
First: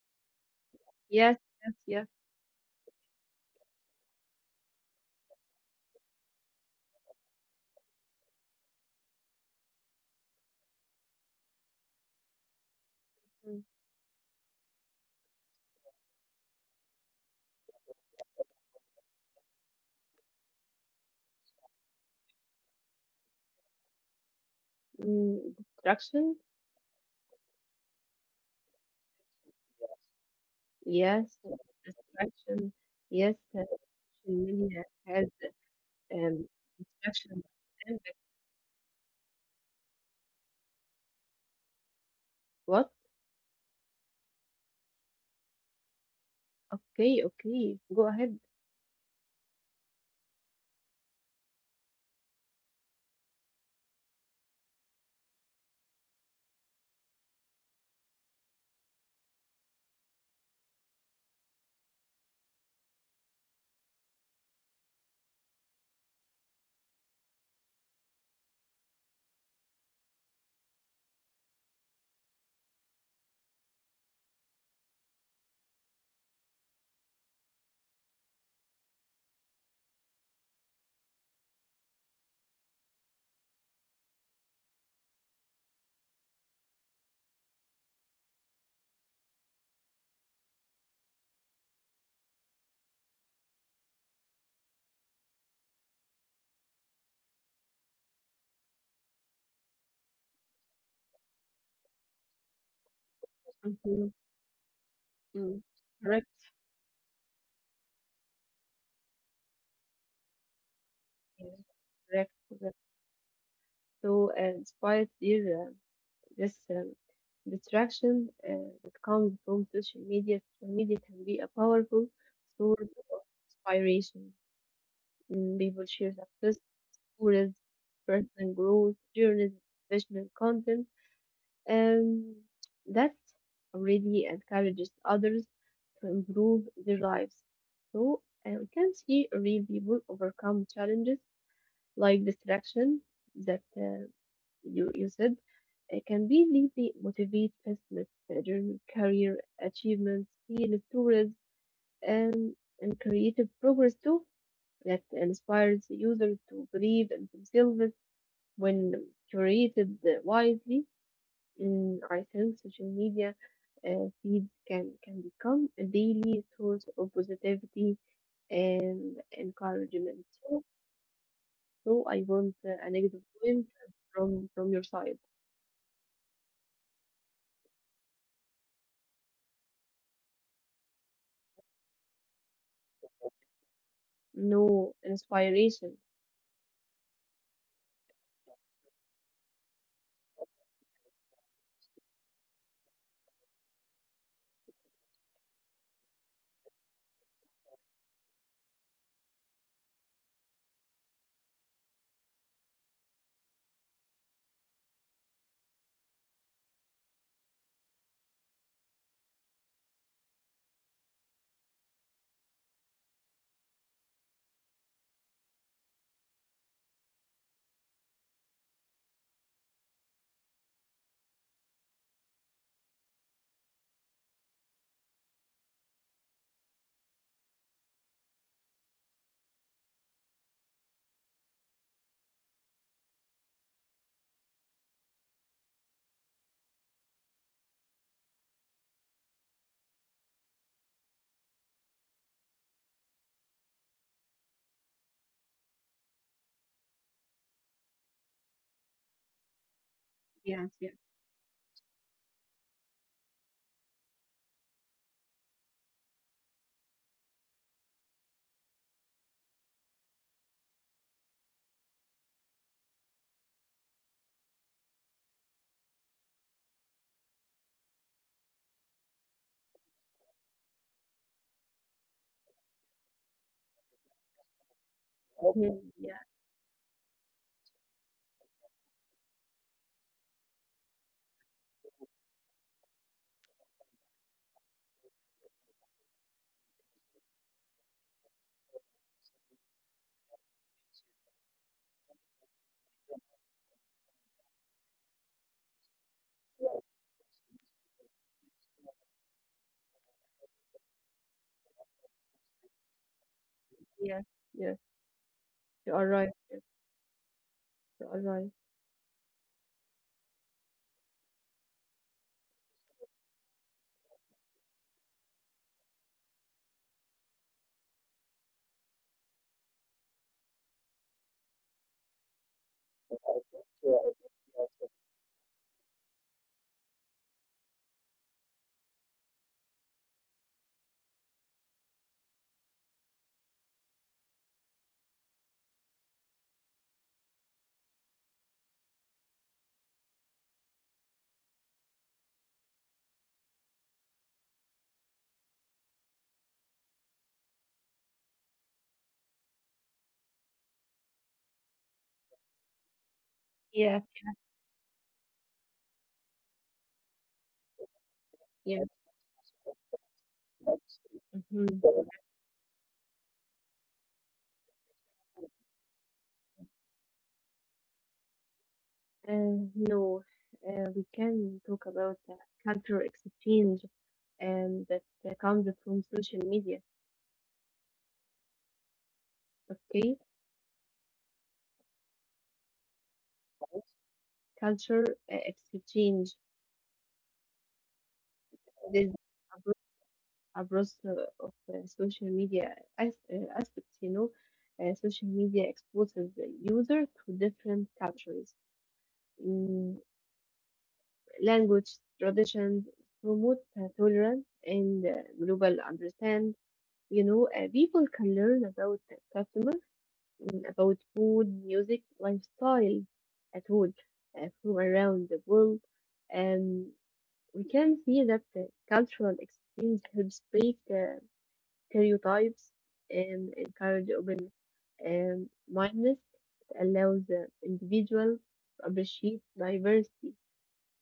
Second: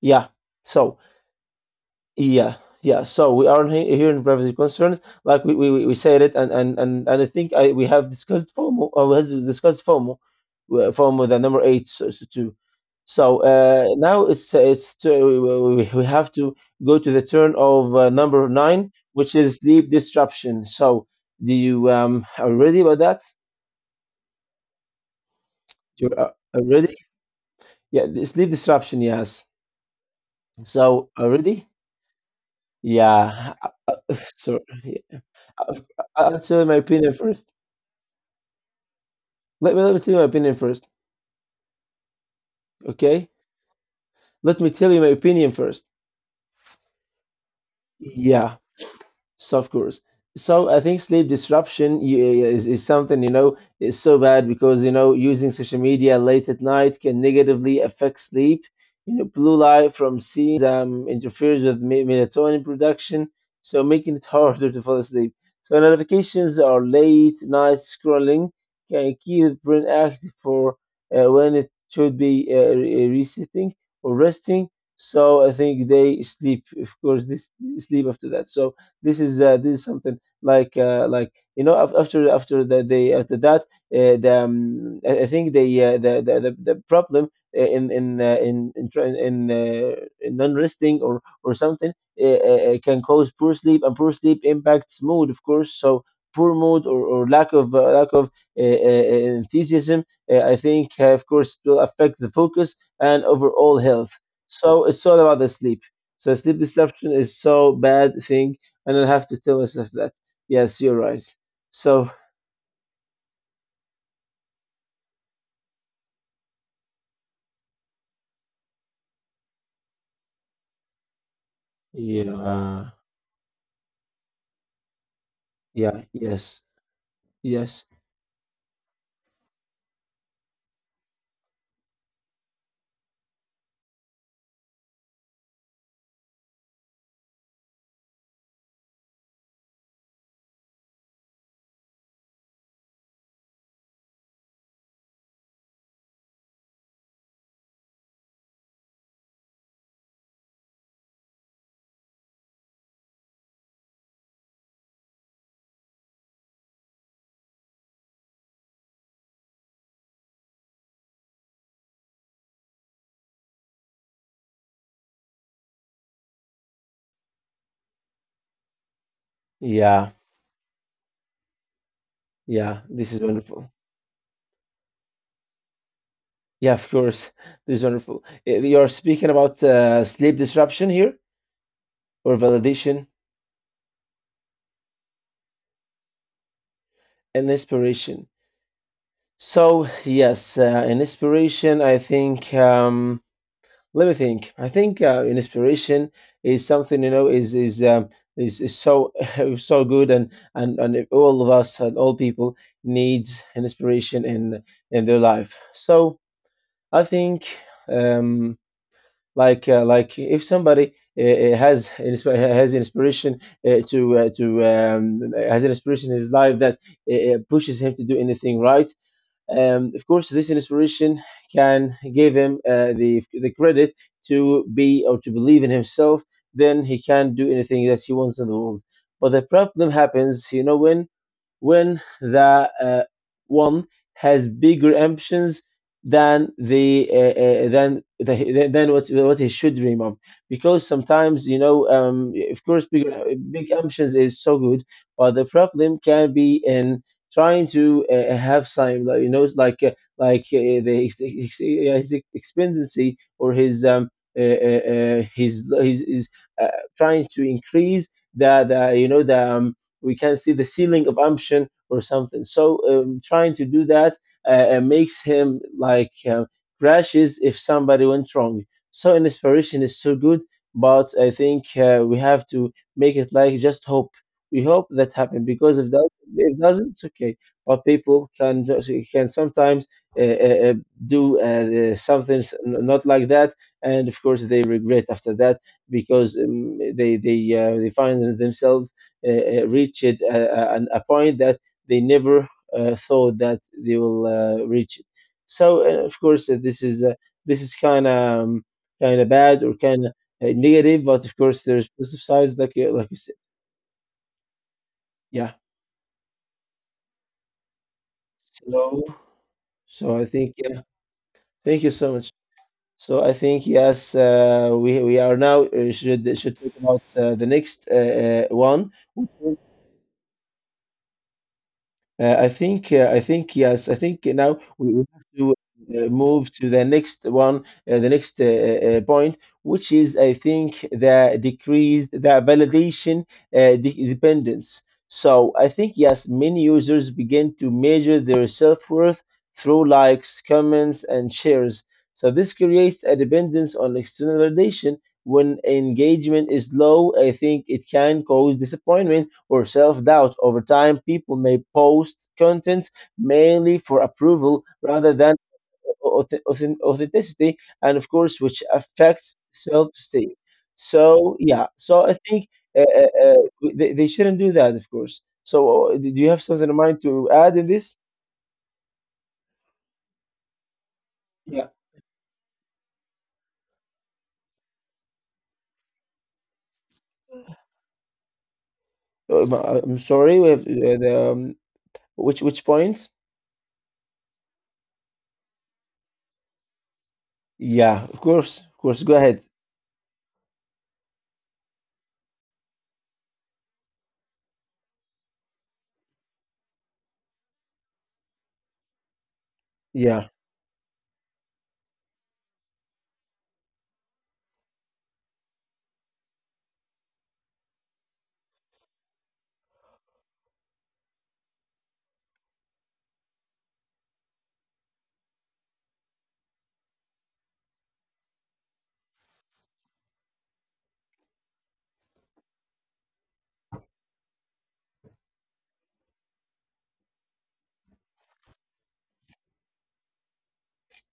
S2: Yeah. So
S1: Yes, yes, yes.
S2: Yeah, yeah. So we are here in privacy concerns, like we said it, and, and I think I we have discussed FOMO, or we has discussed FOMO, FOMO the number 8 so, so too. So
S1: Mm,
S2: uh, now it's to, we have to go to the turn of number 9, which is sleep disruption. So do you are you ready about that?
S1: mm,
S2: You're
S1: distraction.
S2: are you ready? Yeah, sleep disruption. Yes. So are you
S1: Yes,
S2: ready?
S1: distraction. Yes,
S2: Yeah.
S1: social media
S2: Sorry.
S1: has
S2: I'll
S1: um,
S2: tell you my opinion
S1: distraction.
S2: first.
S1: And
S2: Let me tell you my opinion first,
S1: what?
S2: okay? Let me tell you my opinion first.
S1: Okay, okay. Go ahead.
S2: Yeah, so of course. So I think sleep disruption is something, you know, is so bad because, you know, using social media late at night can negatively affect sleep. You know, blue light from screens interferes with melatonin production, so making it harder to fall asleep. So notifications or late night scrolling can keep the brain active for when it should be resetting or resting. So I think they sleep, of course, they sleep after that. So this is something like you know af- after after the, they after that the I think the problem in tra- in non-resting or something can cause poor sleep, and poor sleep impacts mood of course, so poor mood or lack of enthusiasm I think of course will affect the focus and overall health,
S1: Mhm,
S2: so it's all about the
S1: mm.
S2: sleep, so sleep disruption is so bad thing, and then have to tell myself that yes, you're right.
S1: Yes,
S2: So
S1: correct, correct. So, despite these, this distraction that comes from social media can be a powerful
S2: yeah,
S1: source of inspiration. People
S2: yeah,
S1: share
S2: yes,
S1: success stories,
S2: yes,
S1: personal growth, journeys, professional content, um, that already encourages others to improve their lives. So we can see real people overcome challenges like distraction that you said can be deeply motivate business, journey, career achievements, heal tourism, and, and creative progress too. That inspires users to believe in themselves when curated wisely. I think social media feeds can become a daily source of positivity and
S2: yeah,
S1: encouragement. So, I want
S2: yeah.
S1: a
S2: This is
S1: negative
S2: wonderful.
S1: point from your side.
S2: Yeah, of course, this is wonderful. Eh, you're speaking about sleep disruption here, or validation
S1: No inspiration.
S2: and inspiration. So yes, in inspiration, I think. Let me think. I think inspiration is something you know is so so good, and if all of us and all people needs an inspiration in their life. So I think um, like if somebody has inspiration to has an inspiration in his life that pushes him to do anything, right. Of course, this inspiration can give him the credit to be or to believe in himself. Then he can do anything that he wants in the world. But the problem happens, you know, when the one has bigger ambitions than the than what he should dream of, because sometimes you know of course big big ambitions is so good, but the problem can be in trying to have some like, you know like
S1: Yes,
S2: the
S1: yes.
S2: yeah, his expectancy or his his uh, trying to increase the you know the we can see the ceiling of ambition or something. So trying to do that makes him like crashes if somebody went wrong. So an inspiration is so good, but I think we have to make it like just hope. We hope that happen, because if that,
S1: Mhm. Yeah,
S2: if it doesn't, it's okay. But people can just, can sometimes uh, uh, uh, do something not like that, and of course they regret after that, because they find themselves reached a point that they never thought that they will reach it. So of course this is kind of bad or kind of negative, but of course there's positive sides like you said.
S1: yeah, yeah.
S2: Yeah.
S1: You are right. Yes, you are right.
S2: So so I think yeah. Thank you so much. So I think yes, we are now should talk about the next one. Which I think, yes, I think now we have to move to the next one, the next point, which is, I think, the decreased the validation dependence. So I think, yes, many users begin to measure their self-worth through likes, comments, and shares. So this creates a dependence on external validation. When engagement is low, I think it can cause disappointment or self-doubt. Over time, people may post content mainly for
S1: Yeah,
S2: approval rather than authenticity, and of course, which
S1: yes.
S2: affects self-esteem. So yeah, so I
S1: Mm-hmm.
S2: think uh, uh, uh, they shouldn't do that, of course. So do you have something in mind to add in this?
S1: No, we
S2: Yeah.
S1: can talk about the cultural exchange and that comes from social media.
S2: I'm sorry, we
S1: Okay.
S2: have the which point?
S1: Cultural uh, exchange.
S2: Yeah, of course, of course. Go ahead.
S1: There's a growth of social media as, aspects. Social media exposes the user to different cultures,
S2: Yeah,
S1: mm, language, traditions, promote tolerance and global understand. People can learn about the customer, about food, music, lifestyle, at all from around the world. Um, We can see that cultural exchange helps break stereotypes and encourage open mindedness. It allows the individual to appreciate diversity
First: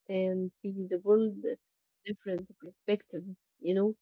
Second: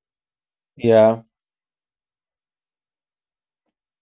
S1: and see the
S2: yeah.
S1: world with different perspectives.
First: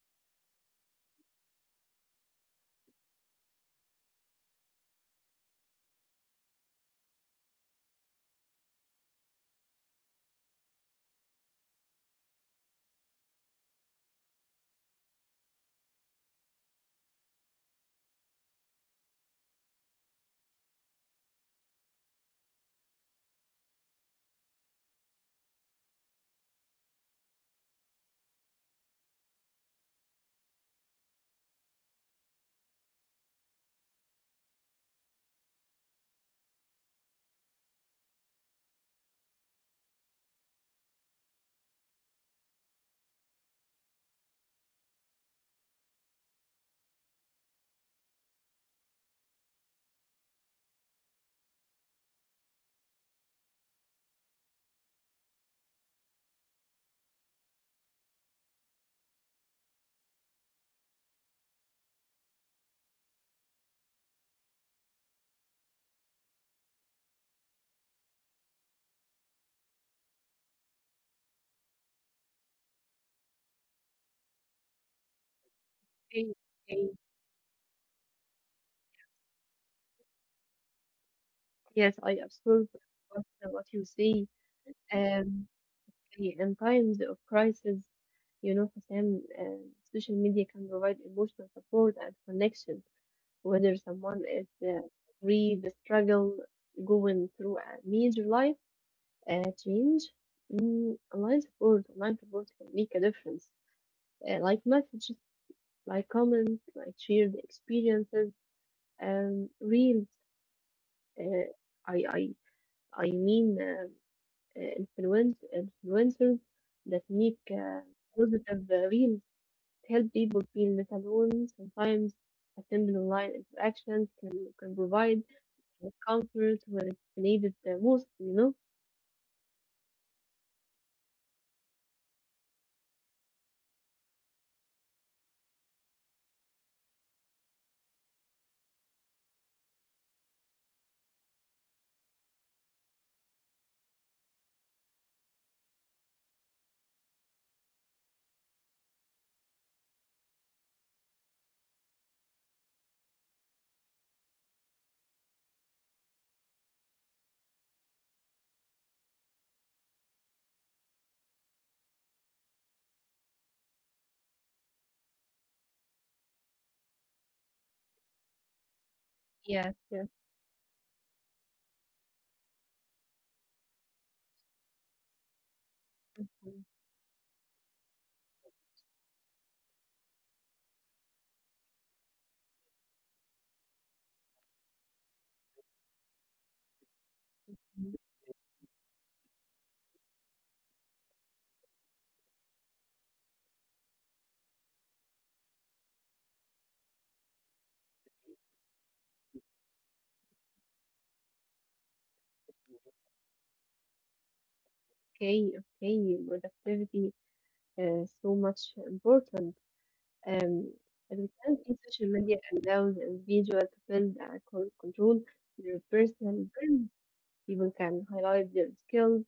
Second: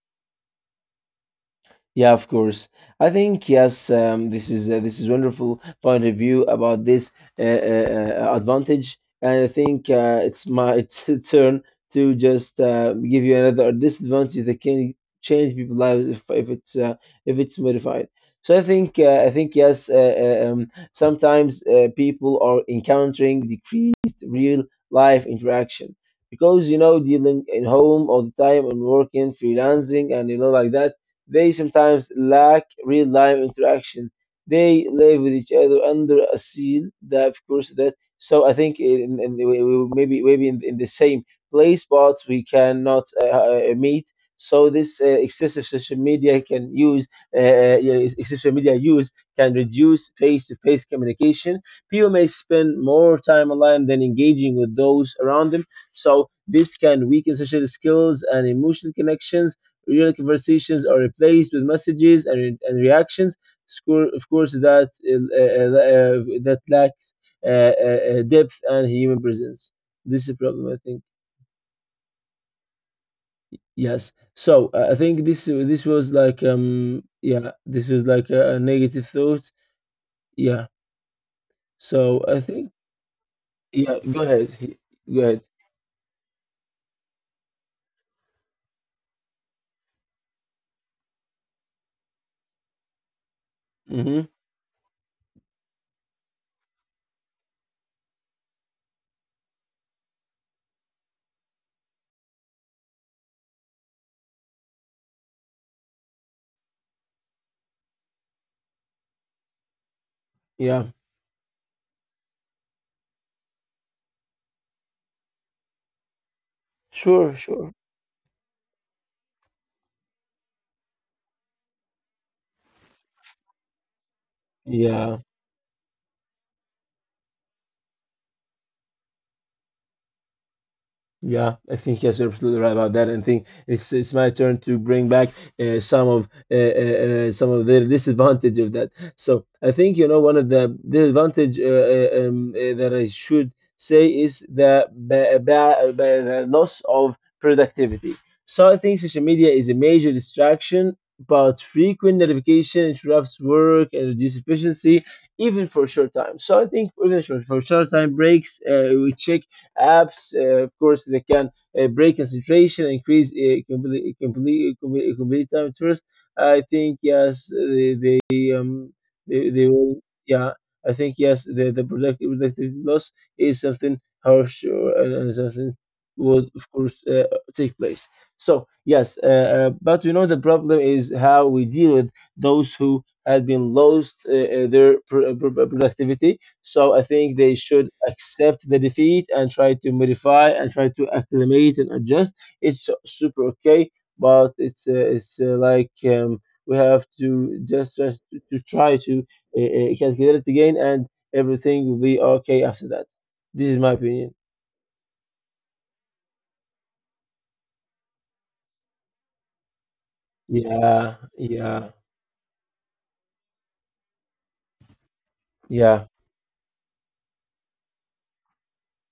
S2: Yeah, of course. I think yes. This is wonderful point of view about this advantage, and I think it's my it's the turn to just give you another disadvantage that can change people's lives if it's modified. So I think yes. Sometimes people are encountering decreased real life interaction, because you know dealing in home all the time and working freelancing and you know like that, they sometimes lack real-life interaction. They live with each other under a seal. That of course that. So I think maybe maybe in the same place, but we cannot meet. So this excessive social media can use yeah, social media use can reduce face-to-face communication. People may spend more time online than engaging with those around them. So this can weaken social skills and emotional connections. Real conversations are replaced with messages and reactions. Score, of course, that that lacks depth and human presence. This is a problem, I think. Yes. So I think this was
S1: Okay,
S2: like
S1: okay.
S2: um, yeah, this was like a negative thought. Yeah.
S1: Yes, I
S2: So I
S1: absorb
S2: think
S1: what, what you
S2: yeah.
S1: say.
S2: Go ahead. Go ahead.
S1: Um, in times of crisis, Hassan, social media can provide emotional support and connection whether someone
S2: Mm-hmm.
S1: is read the struggle going through a major life change. Online support can make a difference. Like messages, like comments, like shared experiences, reels.
S2: Yeah.
S1: Uh, I I I mean uh, influence influencers that make
S2: Sure. Sure.
S1: positive reels help people feel less alone. Sometimes a simple online interaction can provide
S2: Yeah.
S1: or comfort where it's needed the most, you know?
S2: Yeah, I think yes, you're absolutely right about that. And think it's my turn to bring back uh, some of uh, uh, some of the disadvantage of that. So I think you know one of the disadvantage that I should say is the, ba- ba- ba- the loss of productivity. So I think social media is a major distraction, but frequent notification interrupts work and reduce efficiency, even for short time. So I think even for short time breaks, we check apps. Of course, they can break concentration, increase complete time interest. I think yes, they they,
S1: Yes.
S2: they
S1: Yes.
S2: will, yeah. I think yes, the productivity loss is something harsh or, and something would of course take place. So yes, but you know the problem is how we deal with those who had been lost their productivity, so I think they should accept the defeat and try to modify and try to acclimate and adjust. It's super okay, but it's like we have to to try to calculate it again, and everything will be okay after that. This is my opinion.
S1: Okay, okay, productivity is so much important. Um, and
S2: Yeah,
S1: we can see
S2: yeah,
S1: social media allows an individual to build and control their
S2: yeah.
S1: personal brand. People can highlight their skills,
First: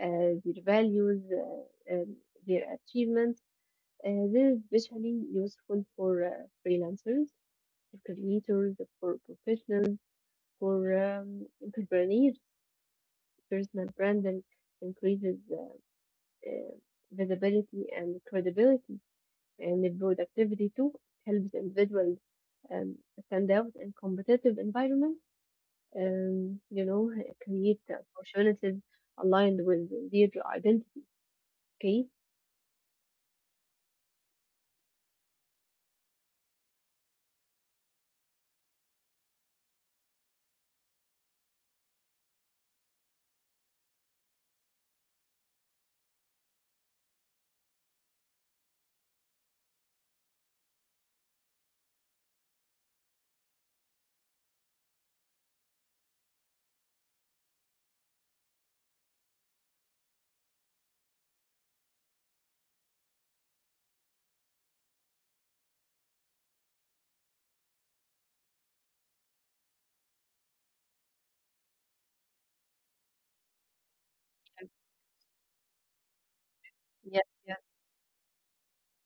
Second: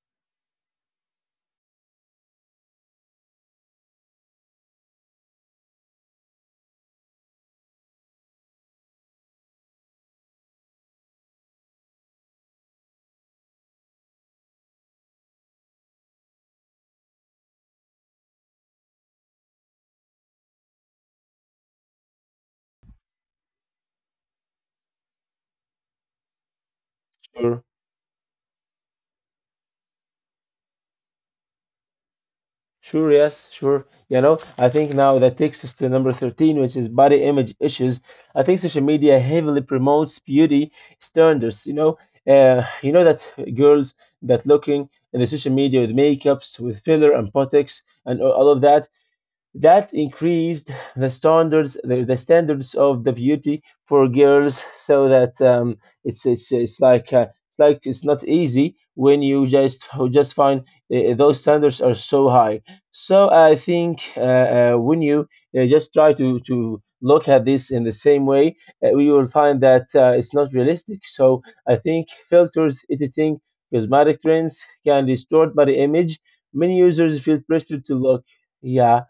S1: their values, their achievements. This is especially useful for freelancers, for creators, for professionals, for entrepreneurs personal brand and increases uh, visibility and credibility and the productivity too. It helps individuals um, stand out in competitive environments. Um, you know,
S2: Sure.
S1: Create opportunities aligned with their identity. Okay.
S2: Sure, yes, sure. You know, I think now that takes us to number 13, which is body image issues. I think social media heavily promotes beauty standards. You know that girls that looking in the social media with makeups, with filler and botox and all of that, that increased the standards, the standards of the beauty for girls, so that it's like it's like it's not easy when you just find those standards are so high. So I think when you just try to look at this in the same way, we will find that it's not realistic. So I think filters, editing, cosmetic trends can distort body image. Many users
S1: Yes,
S2: feel
S1: yes.
S2: pressured to look, yeah,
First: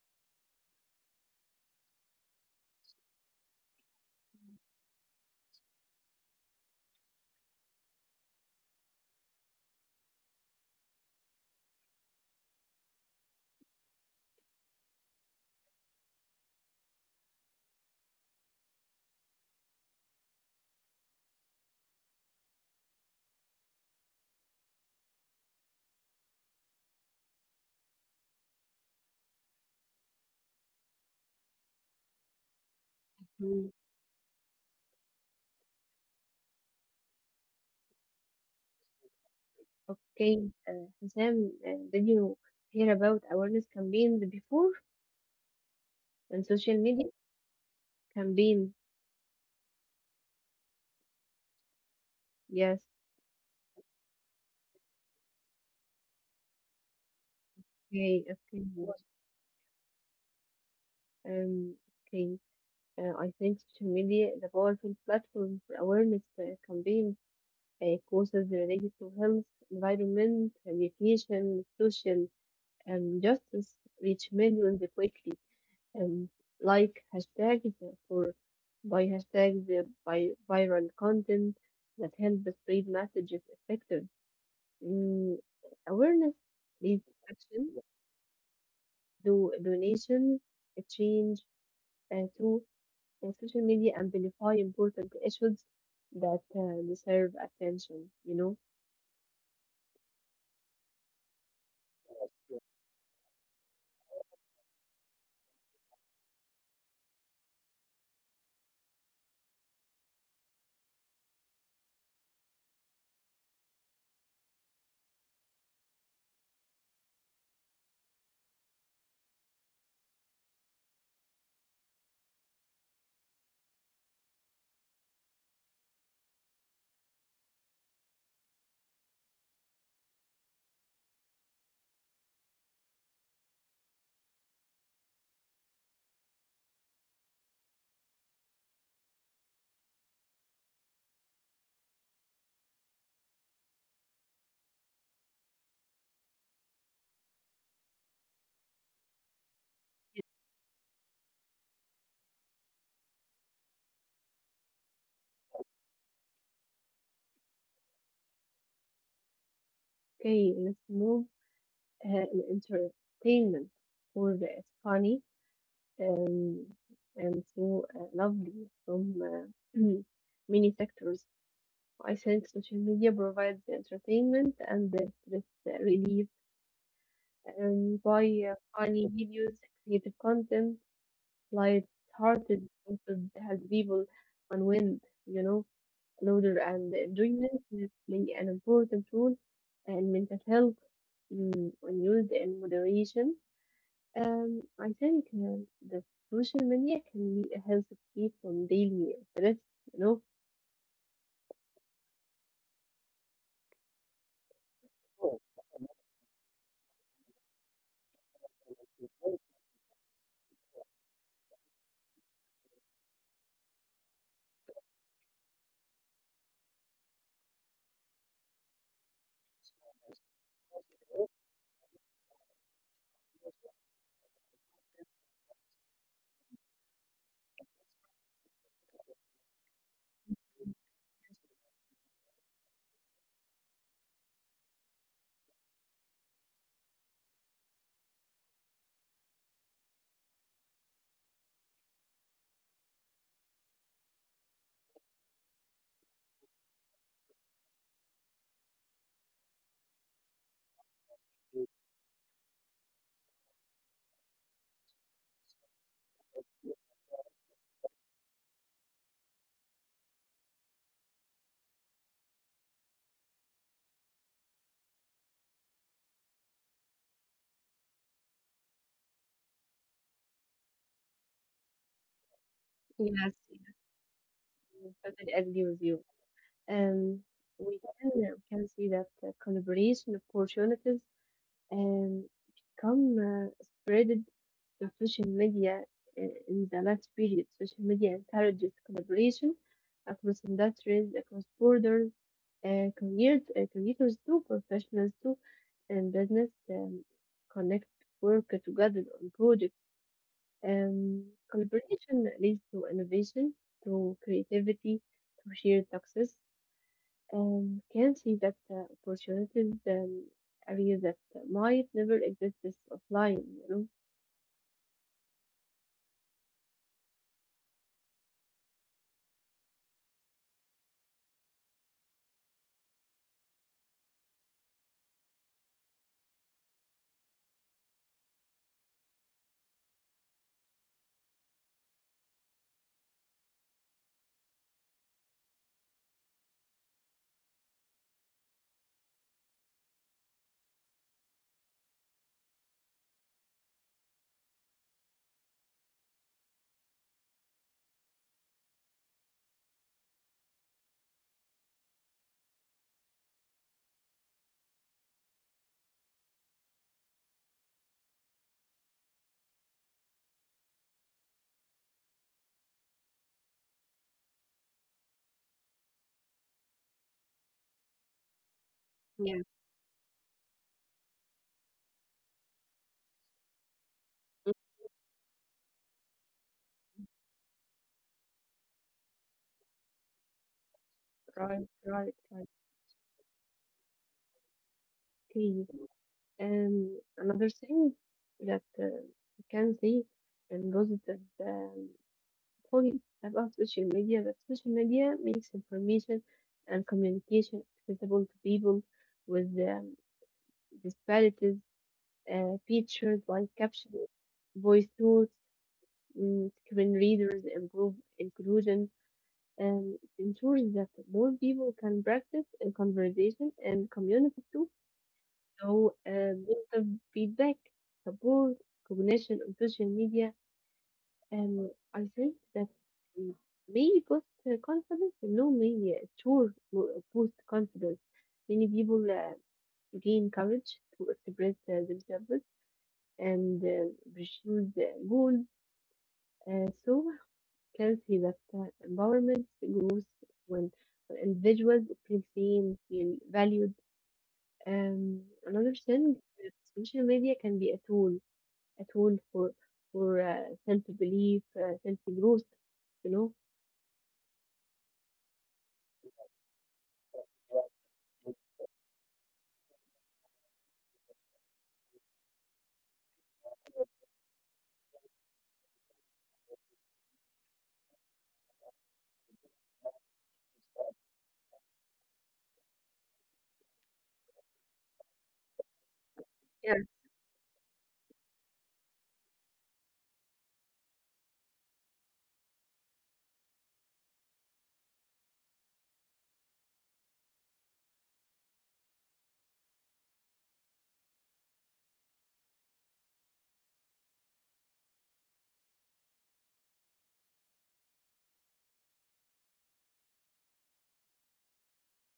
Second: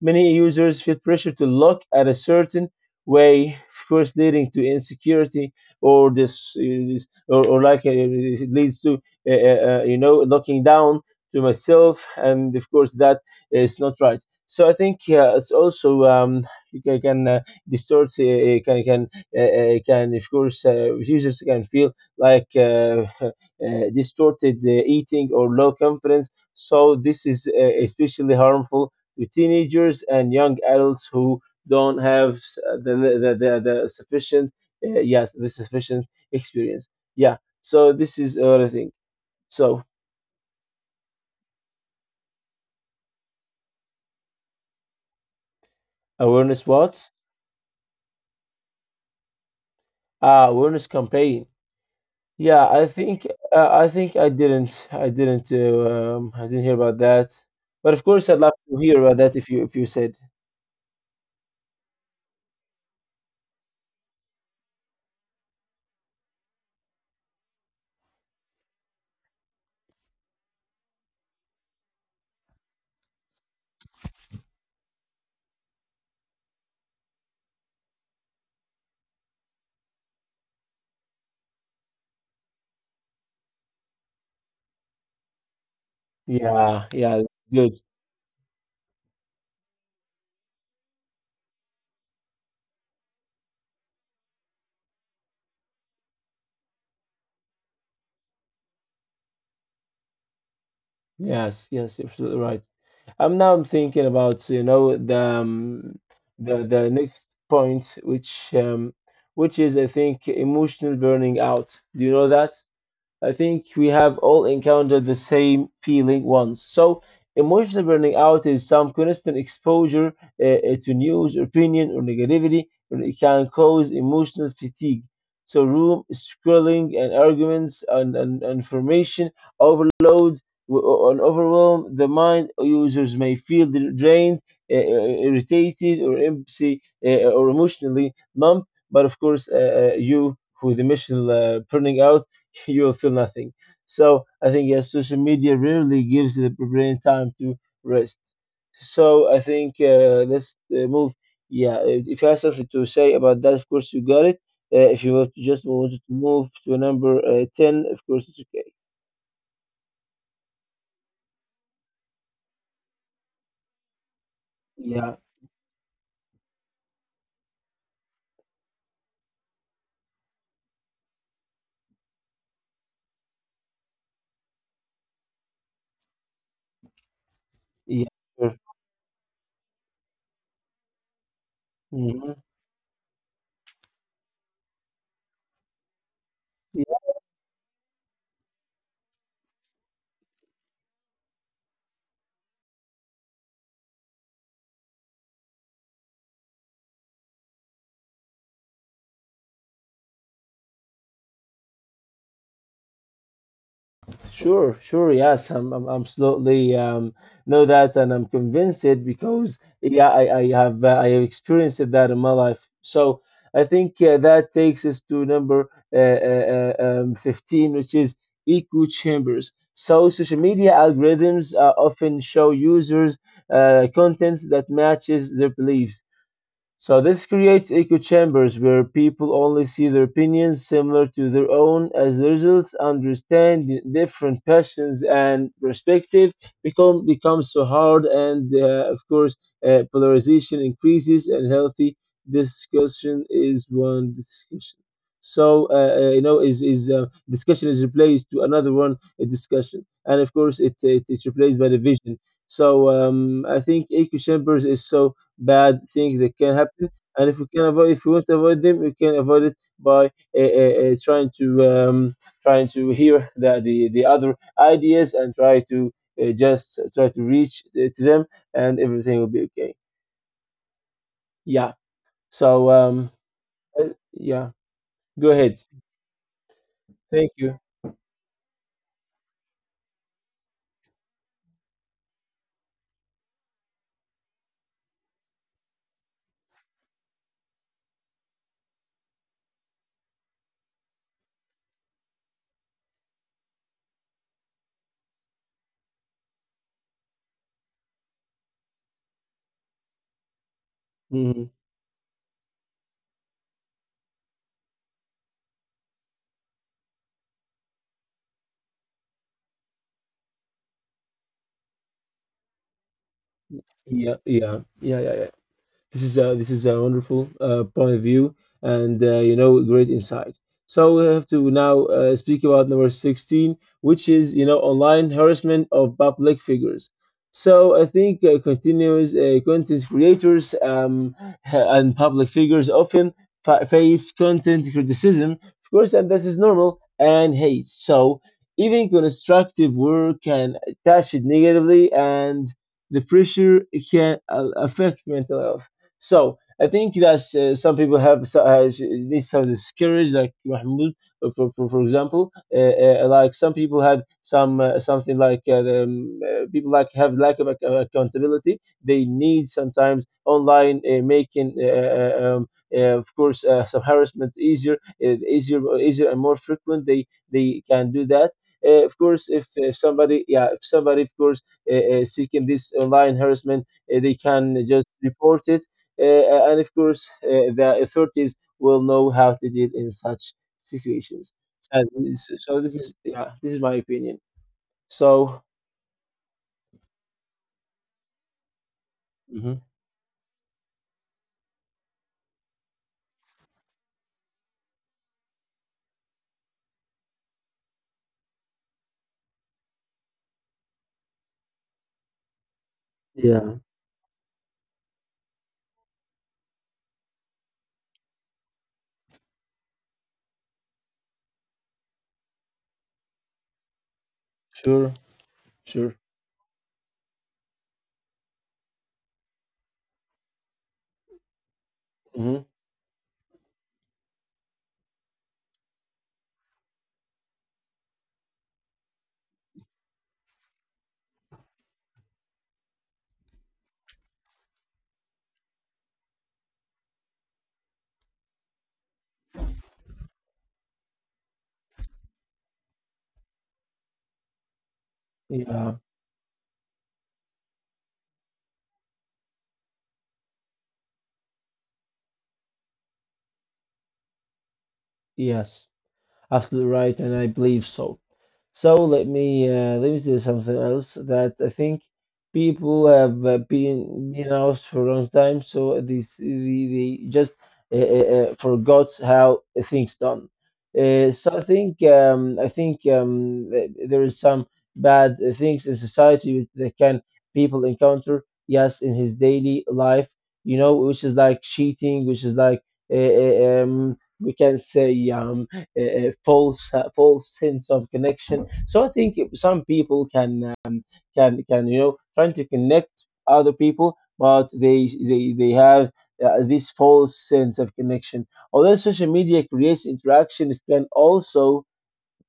S2: many users feel pressure to look at a certain way, of course, leading to insecurity or or like it leads to, you know, looking down to myself. And of course, that is not right. So I think it's also can distort, can of course users can feel like uh, distorted eating or low confidence. So this is especially harmful to teenagers and young adults who don't have the the, the,
S1: Mm.
S2: the sufficient, yes, the sufficient experience. Yeah, so this is another thing. So
S1: Okay, Sam, did you hear about awareness campaigns before on
S2: awareness
S1: social media?
S2: what?
S1: Campaigns,
S2: Awareness campaign. Yeah,
S1: yes.
S2: I think I didn't hear about that, but of
S1: Okay,
S2: course I'd love
S1: okay.
S2: to
S1: Yes.
S2: hear about that if you said.
S1: Um, okay. I think social media is a powerful platform for awareness campaigns, causes related to health, environment, education, social justice reach millions quickly. Um, like hashtags for by hashtags by viral content that help spread messages effective. Mm, Awareness
S2: Yeah,
S1: leads to
S2: yeah.
S1: action,
S2: Good.
S1: do donations, change, to and social media amplify important issues that deserve attention, you know?
S2: Yes, yes, absolutely right. I'm thinking about the the next point, which which is, I think, emotional burning out. Do you know that? I think we have all encountered the same feeling once. So, emotional burning out is some constant exposure to news, opinion, or negativity, and it can cause emotional fatigue. So, room scrolling and arguments, and information overload and overwhelm the mind. Users may feel drained, irritated, or empty, or emotionally numb. But of course, you, with emotional burning out, you will feel nothing. So I think, yes, social media rarely gives the brain time to rest. So I think let's move. Yeah, if you have something to say about that, of course you got it. If you want to just want to move to number ten, of course it's okay.
S1: Okay, let's move in entertainment for the it's
S2: Yeah,
S1: funny, um, and so lovely from many sectors. I think social media provides the entertainment and the stress relief
S2: yeah,
S1: by
S2: sure.
S1: funny videos, creative content,
S2: Mhm.
S1: light-hearted content that has people unwind. you know Laughter and enjoyment play an important role in mental health when used in moderation. I think that social media can be a health key from daily stress, you know,
S2: Sure, sure. Yes, I'm absolutely know that, and I'm convinced it because, yeah, I have experienced that in my life. So I think that takes us to number 15, which is echo chambers. So social media algorithms often show users contents that matches their beliefs. So this creates echo chambers where people only see their opinions similar to their own. As the results, understanding different passions and perspective becomes so hard, and of course, polarization increases. And healthy discussion is one discussion. So is discussion is replaced to another one, a discussion, and of course, it's replaced by division. So I think echo chambers is so bad things that can happen. And if you can avoid, if you want to avoid them, you can avoid it by uh, uh, uh, trying to um, trying to hear the other ideas, and try to just try to reach to them, and everything will be okay. Yeah. So
S1: Yes,
S2: yeah,
S1: yes. I
S2: go
S1: totally
S2: ahead.
S1: agree with you. Um,
S2: Thank you.
S1: we can see that collaboration opportunities um, become spread the social media in the last period. Social media encourages collaboration across industries, across borders, careers, creators too, professionals too, and business connect work together on projects. Um,
S2: Mhm.
S1: Collaboration leads to innovation, to creativity, to shared success. Can see that opportunities areas that might never exist offline.
S2: Yeah, yeah, yeah, yeah, yeah. This is a wonderful point of view, and great insight. So we have to now speak about number 16, which is, online harassment of public figures. So I think continuous content creators, and public figures often face content criticism, of course, and this is normal, and hate. So even constructive work can attach it negatively, and the pressure can affect mental health. So I think that some people have they have this courage, like Mahmoud, for, for example, like some people had some something like, people like have lack of accountability. They need sometimes online making. Of course, some harassment easier, easier, and more frequent. They can do that. Of course,
S1: Yeah.
S2: if somebody, yeah, if somebody, of course, uh, seeking this online harassment, they can just report it, and of course, the authorities will know how to deal in such situations.
S1: Right,
S2: So,
S1: right, right.
S2: so this is, yeah, this is my opinion. So.
S1: Please. Another thing that you
S2: Mhm.
S1: can say and positive um, point about social media, that social media makes information and communication accessible to people with disparities, features like
S2: Yeah,
S1: captions, voice tools, screen readers improve inclusion, and it ensures that more people can practice in conversation and communicate too.
S2: sure,
S1: هو
S2: sure.
S1: with the feedback, support, recognition on social media, I think
S2: Hmm.
S1: that m may boost confidence, no, may sure bo boost confidence. Many people, gain courage to express themselves and pursue their goals, so can see that empowerment grows when when individuals feel seen, feel valued.
S2: Yeah.
S1: Another thing, uh, social media can be a tool. At all for self belief, self growth. You know.
S2: Yes, absolutely right, and I believe so. So let me do something else that I think people have been out for a long time, so they just forgot how things done. So I think, there is some bad things in society which that
S1: Yeah.
S2: can people encounter. Yes, in his daily life, which is like cheating, which is like, we can say, a false, a false sense of connection. So I think some people can trying to connect other people, but they have this false sense of connection. Although social media creates interaction, it can also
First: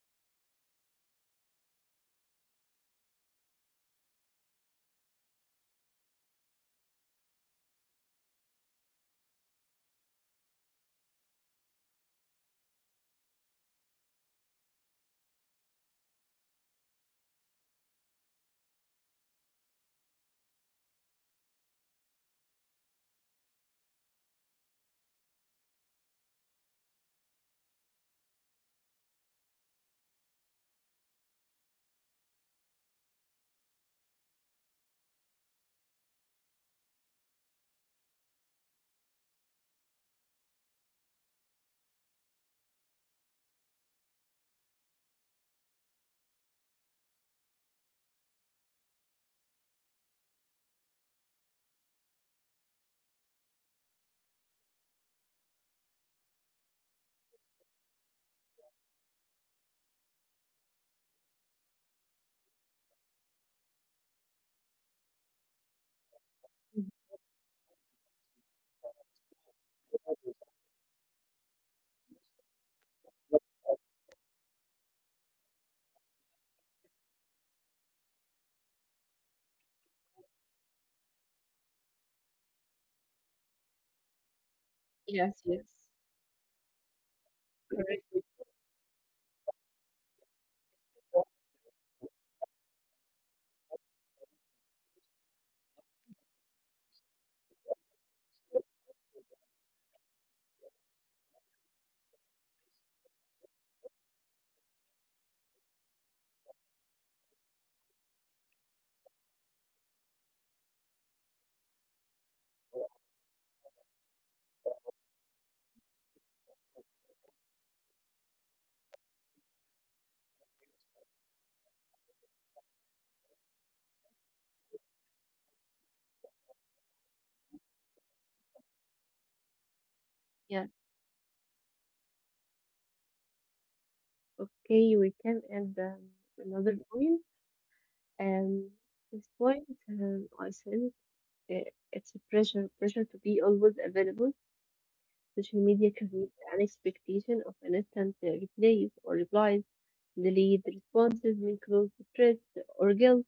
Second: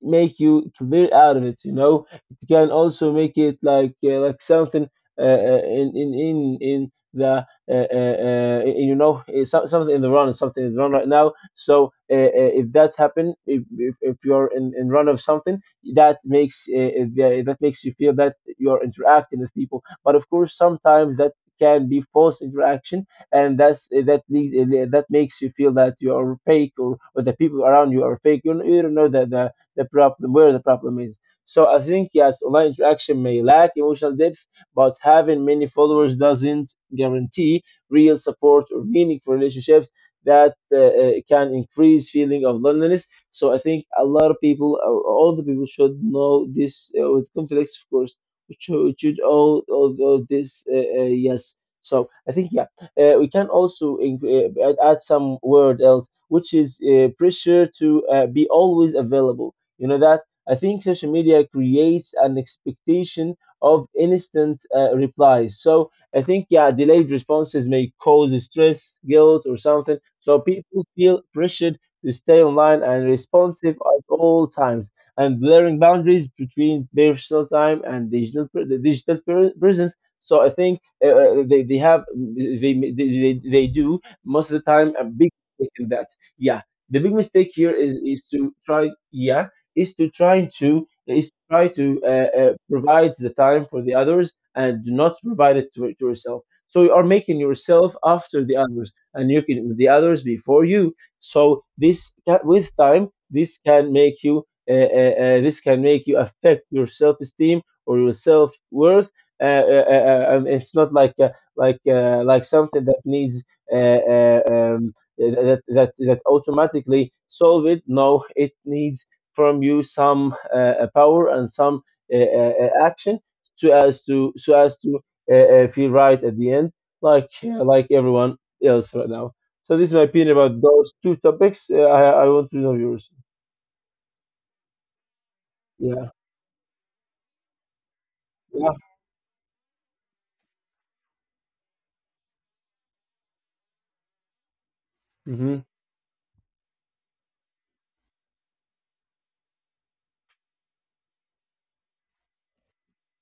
S2: make you clear out of it, you know. It can also make it like, like something, in the, something in the run, something is run right now. So, if that happen, if you're in run of something that makes that makes you feel that you're interacting with people, but of course sometimes that can be false interaction, and that's, eh, that leads, that makes you feel that you are fake, or the people around you are fake. You don't know that the problem, where the problem is. So I think, yes, online interaction may lack emotional depth, but having many followers doesn't guarantee real support or meaningful relationships, that can increase feeling of loneliness. So I think a lot of people, or all the people, should know this, with conflicts, of course. We Should, we should all this yes. So I think, yeah, we can also add some word else, which is pressure to be always available, you know that. I think social media creates an expectation of instant replies. So I think, yeah,
S1: Mhm.
S2: delayed responses may cause stress, guilt, or something. So people feel pressured to stay online and responsive at all times, and blurring boundaries between personal time and digital presence. So I think they have they do most of the time a big
S1: Yes, yes.
S2: mistake in that. Yeah, the big mistake here
S1: Okay.
S2: is
S1: Correct.
S2: is to try. Yeah, is to try to is try to provide the time for the others and do not provide it to yourself. So you are making yourself after the others, and you can the others before you. So with time, this can make you, uh, this can make you affect your self esteem or your self worth. And it's not like, like something that needs that automatically solve it. No, it needs from you some power and some action, so as to, so as to feel right at the end, like, like everyone else right now. So this is my opinion about
S1: Yeah.
S2: those two topics. I want to know yours.
S1: Okay, we can add
S2: Yeah,
S1: another point. Um,
S2: yeah.
S1: this point, I said uh, it's a pressure to be always available. Social
S2: Hmm.
S1: media creates an expectation of an instant replies or replies, delayed responses, may cause stress or guilt.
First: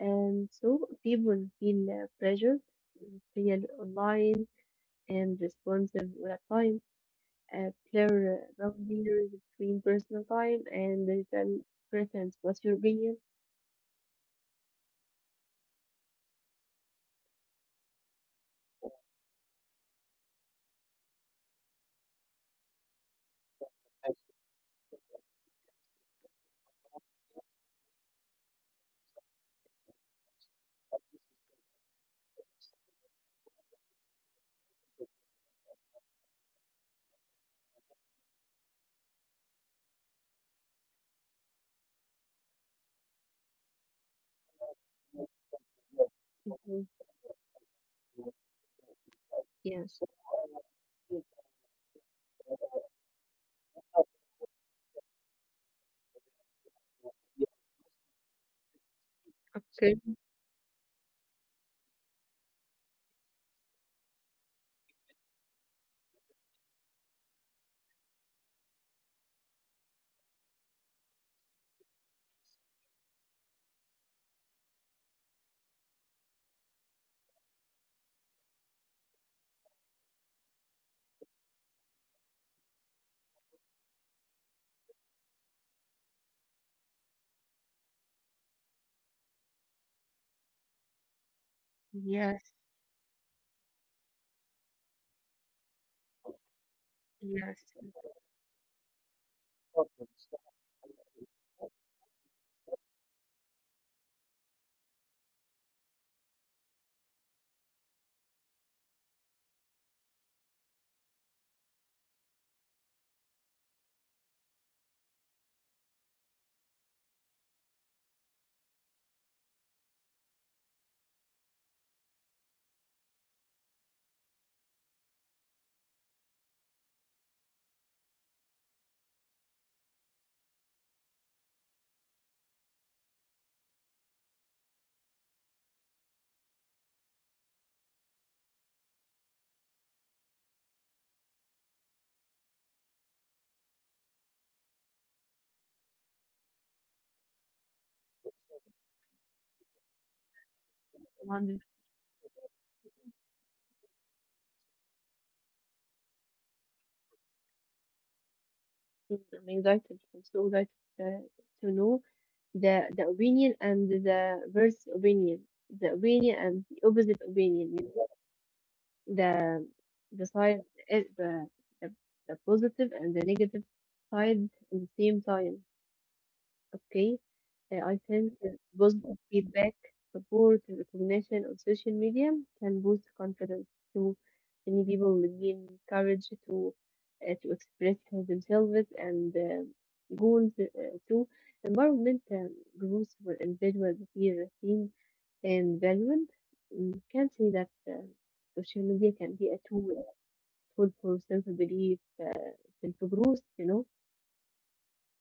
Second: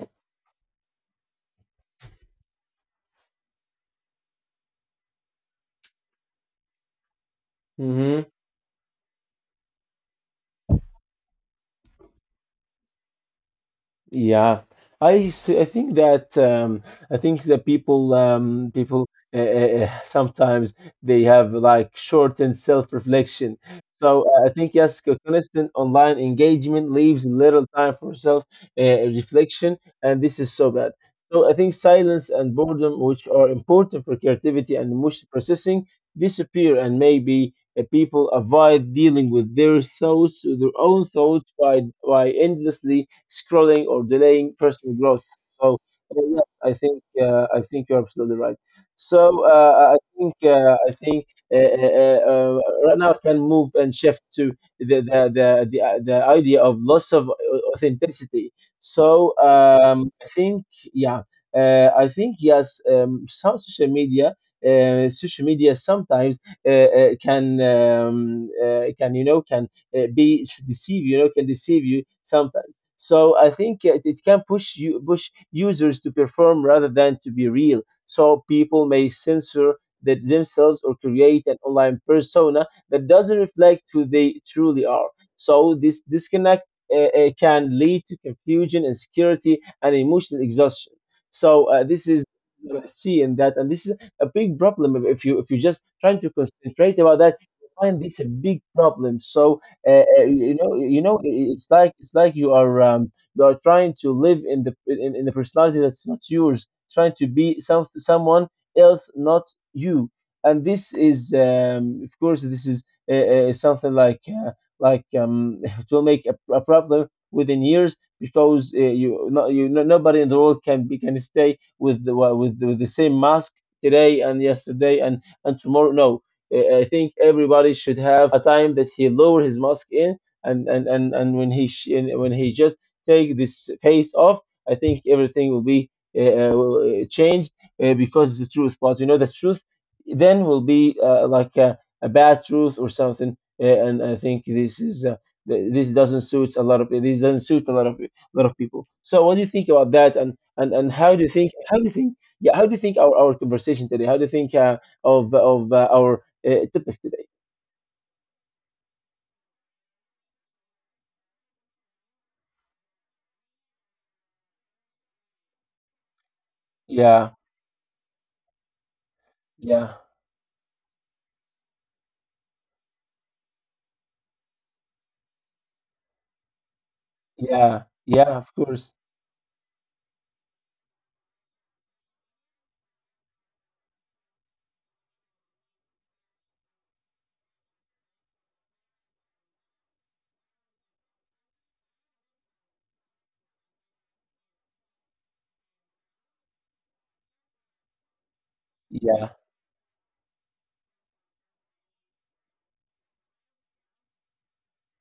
S1: And so people feel pressure to feel online and responsive with time.
S2: Hmm.
S1: Blur rough boundaries between personal time and digital presence. What's your opinion?
S2: Yeah, I think that, people uh, uh, sometimes they have like shortened self-reflection. So I think, yes, constant online engagement leaves little time for self-reflection, and this is so bad. So I think silence and boredom, which are important for creativity and emotion processing, disappear, and maybe people avoid dealing with their thoughts, their own thoughts, by endlessly scrolling or delaying personal growth. So yes,
S1: Mhm.
S2: I think you're absolutely right. So I
S1: Yes,
S2: think uh, uh, uh, uh, right now I can move and shift to the idea of loss of authenticity. So
S1: okay.
S2: I think, yeah, I think, yes, some social media. Social media sometimes can, can, be deceive, you know, can deceive you sometimes. So I think it, it can push you push users to perform rather than to be real. So people may censor that themselves or create an online persona that doesn't reflect who they truly are. So this disconnect can lead to confusion, insecurity, and emotional exhaustion. So this is what I see in that, and this is a big problem, if you, if you're just trying to concentrate about that, you find this a big problem. So you know, it's like, it's like you are, you are trying to live in the, in the personality that's not yours, trying to be someone else, not you. And this is, of course, this is something like, it will make a problem within years, because you no, nobody in the world can be, can stay with the, with the same mask today and yesterday and tomorrow. No, I think everybody should have a time that he lower his mask in, and and when he and when he just take this face off, I think everything will be, changed, because the truth. But you know, the truth then will be like, a bad truth or something. And I think this is. This doesn't suit a lot of, this doesn't suit a lot of, a lot of people. So what do you think about that? And, and how do you think?
S1: Wonderful.
S2: How do you think? Yeah, how do you think our conversation today? How do you think of our topic today?
S1: I'm excited. I'm so excited uh, to know the opinion and the verse opinion, the opinion and the opposite
S2: Yeah,
S1: opinion. The
S2: yeah,
S1: the side, eh, the, the the positive and the negative side at the same time. Okay,
S2: yeah,
S1: I think
S2: yeah.
S1: that
S2: Of course.
S1: positive feedback, support, and recognition on social media can boost confidence too. Many people will gain courage to express themselves and goals too. Environmental groups where individuals feel seen and valued, can say that social media can be
S2: Yeah.
S1: a tool for self-belief, self-growth.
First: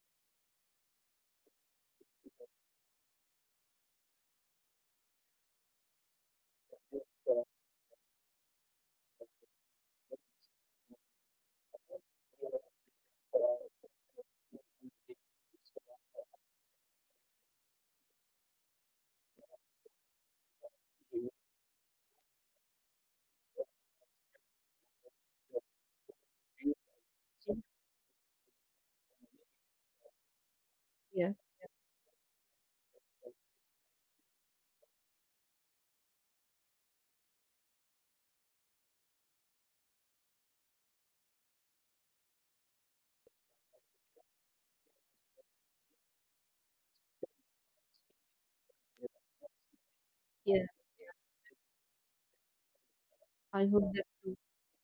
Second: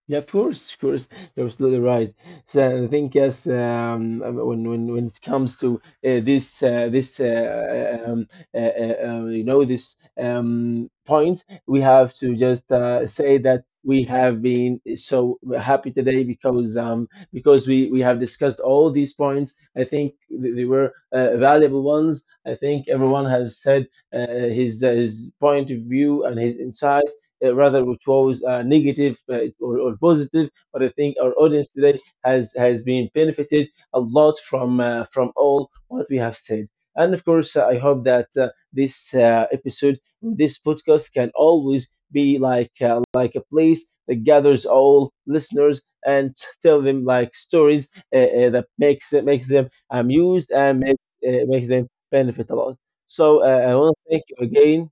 S2: Yeah, of course, you're absolutely right. So I think, yes, when when it comes to this this uh, um, you know this point, we have to just say that we have been so happy today, because we have discussed all these points. I think they were valuable ones. I think everyone has said his point of view and his insight, rather which was negative or positive. But I think
S1: Yeah,
S2: our audience today has been benefited a lot from, from all what we have said. And of course, I hope that this episode, this podcast, can always be like, like a place that gathers all listeners and tell them, like, stories that makes, makes them amused
S1: yeah.
S2: and make, makes them benefit a lot. So I
S1: I
S2: want
S1: hope
S2: to
S1: that
S2: thank you again.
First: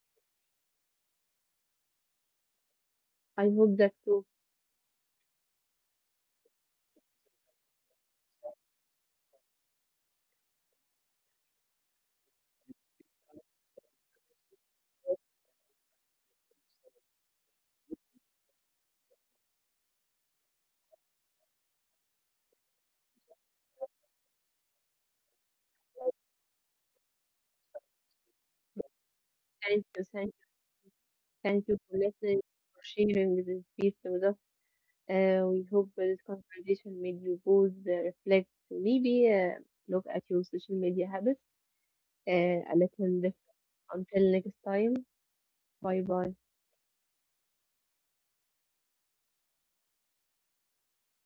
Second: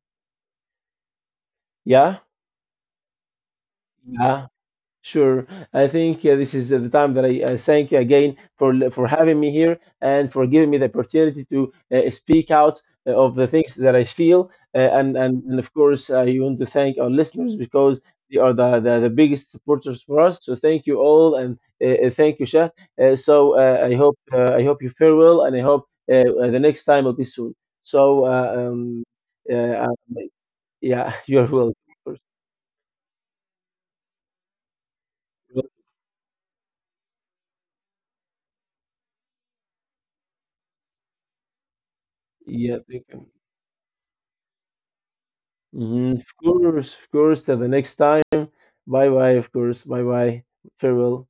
S2: Yeah,
S1: I hope that too.
S2: yeah. Sure. I think this is the time that I thank you again for for having me here and for giving me the opportunity to speak out of the things that I feel. And, and of course, I want to thank our listeners, because they are the biggest supporters for us. So thank you all, and thank you, Shah. So I hope, I hope you fare well, and I hope the next time will be soon. So
S1: Thank
S2: uh, um,
S1: you, thank you,
S2: yeah, you're
S1: thank you
S2: welcome.
S1: for
S2: Of course.
S1: listening, for sharing this piece with us. We hope this conversation made you both reflect, maybe look at your social media habits uh, a
S2: Yeah, thank
S1: little bit.
S2: you.
S1: Until next time, bye
S2: Mhm.
S1: bye.
S2: Of course, of course. Till the next time. Bye bye, of course. Bye bye. Farewell.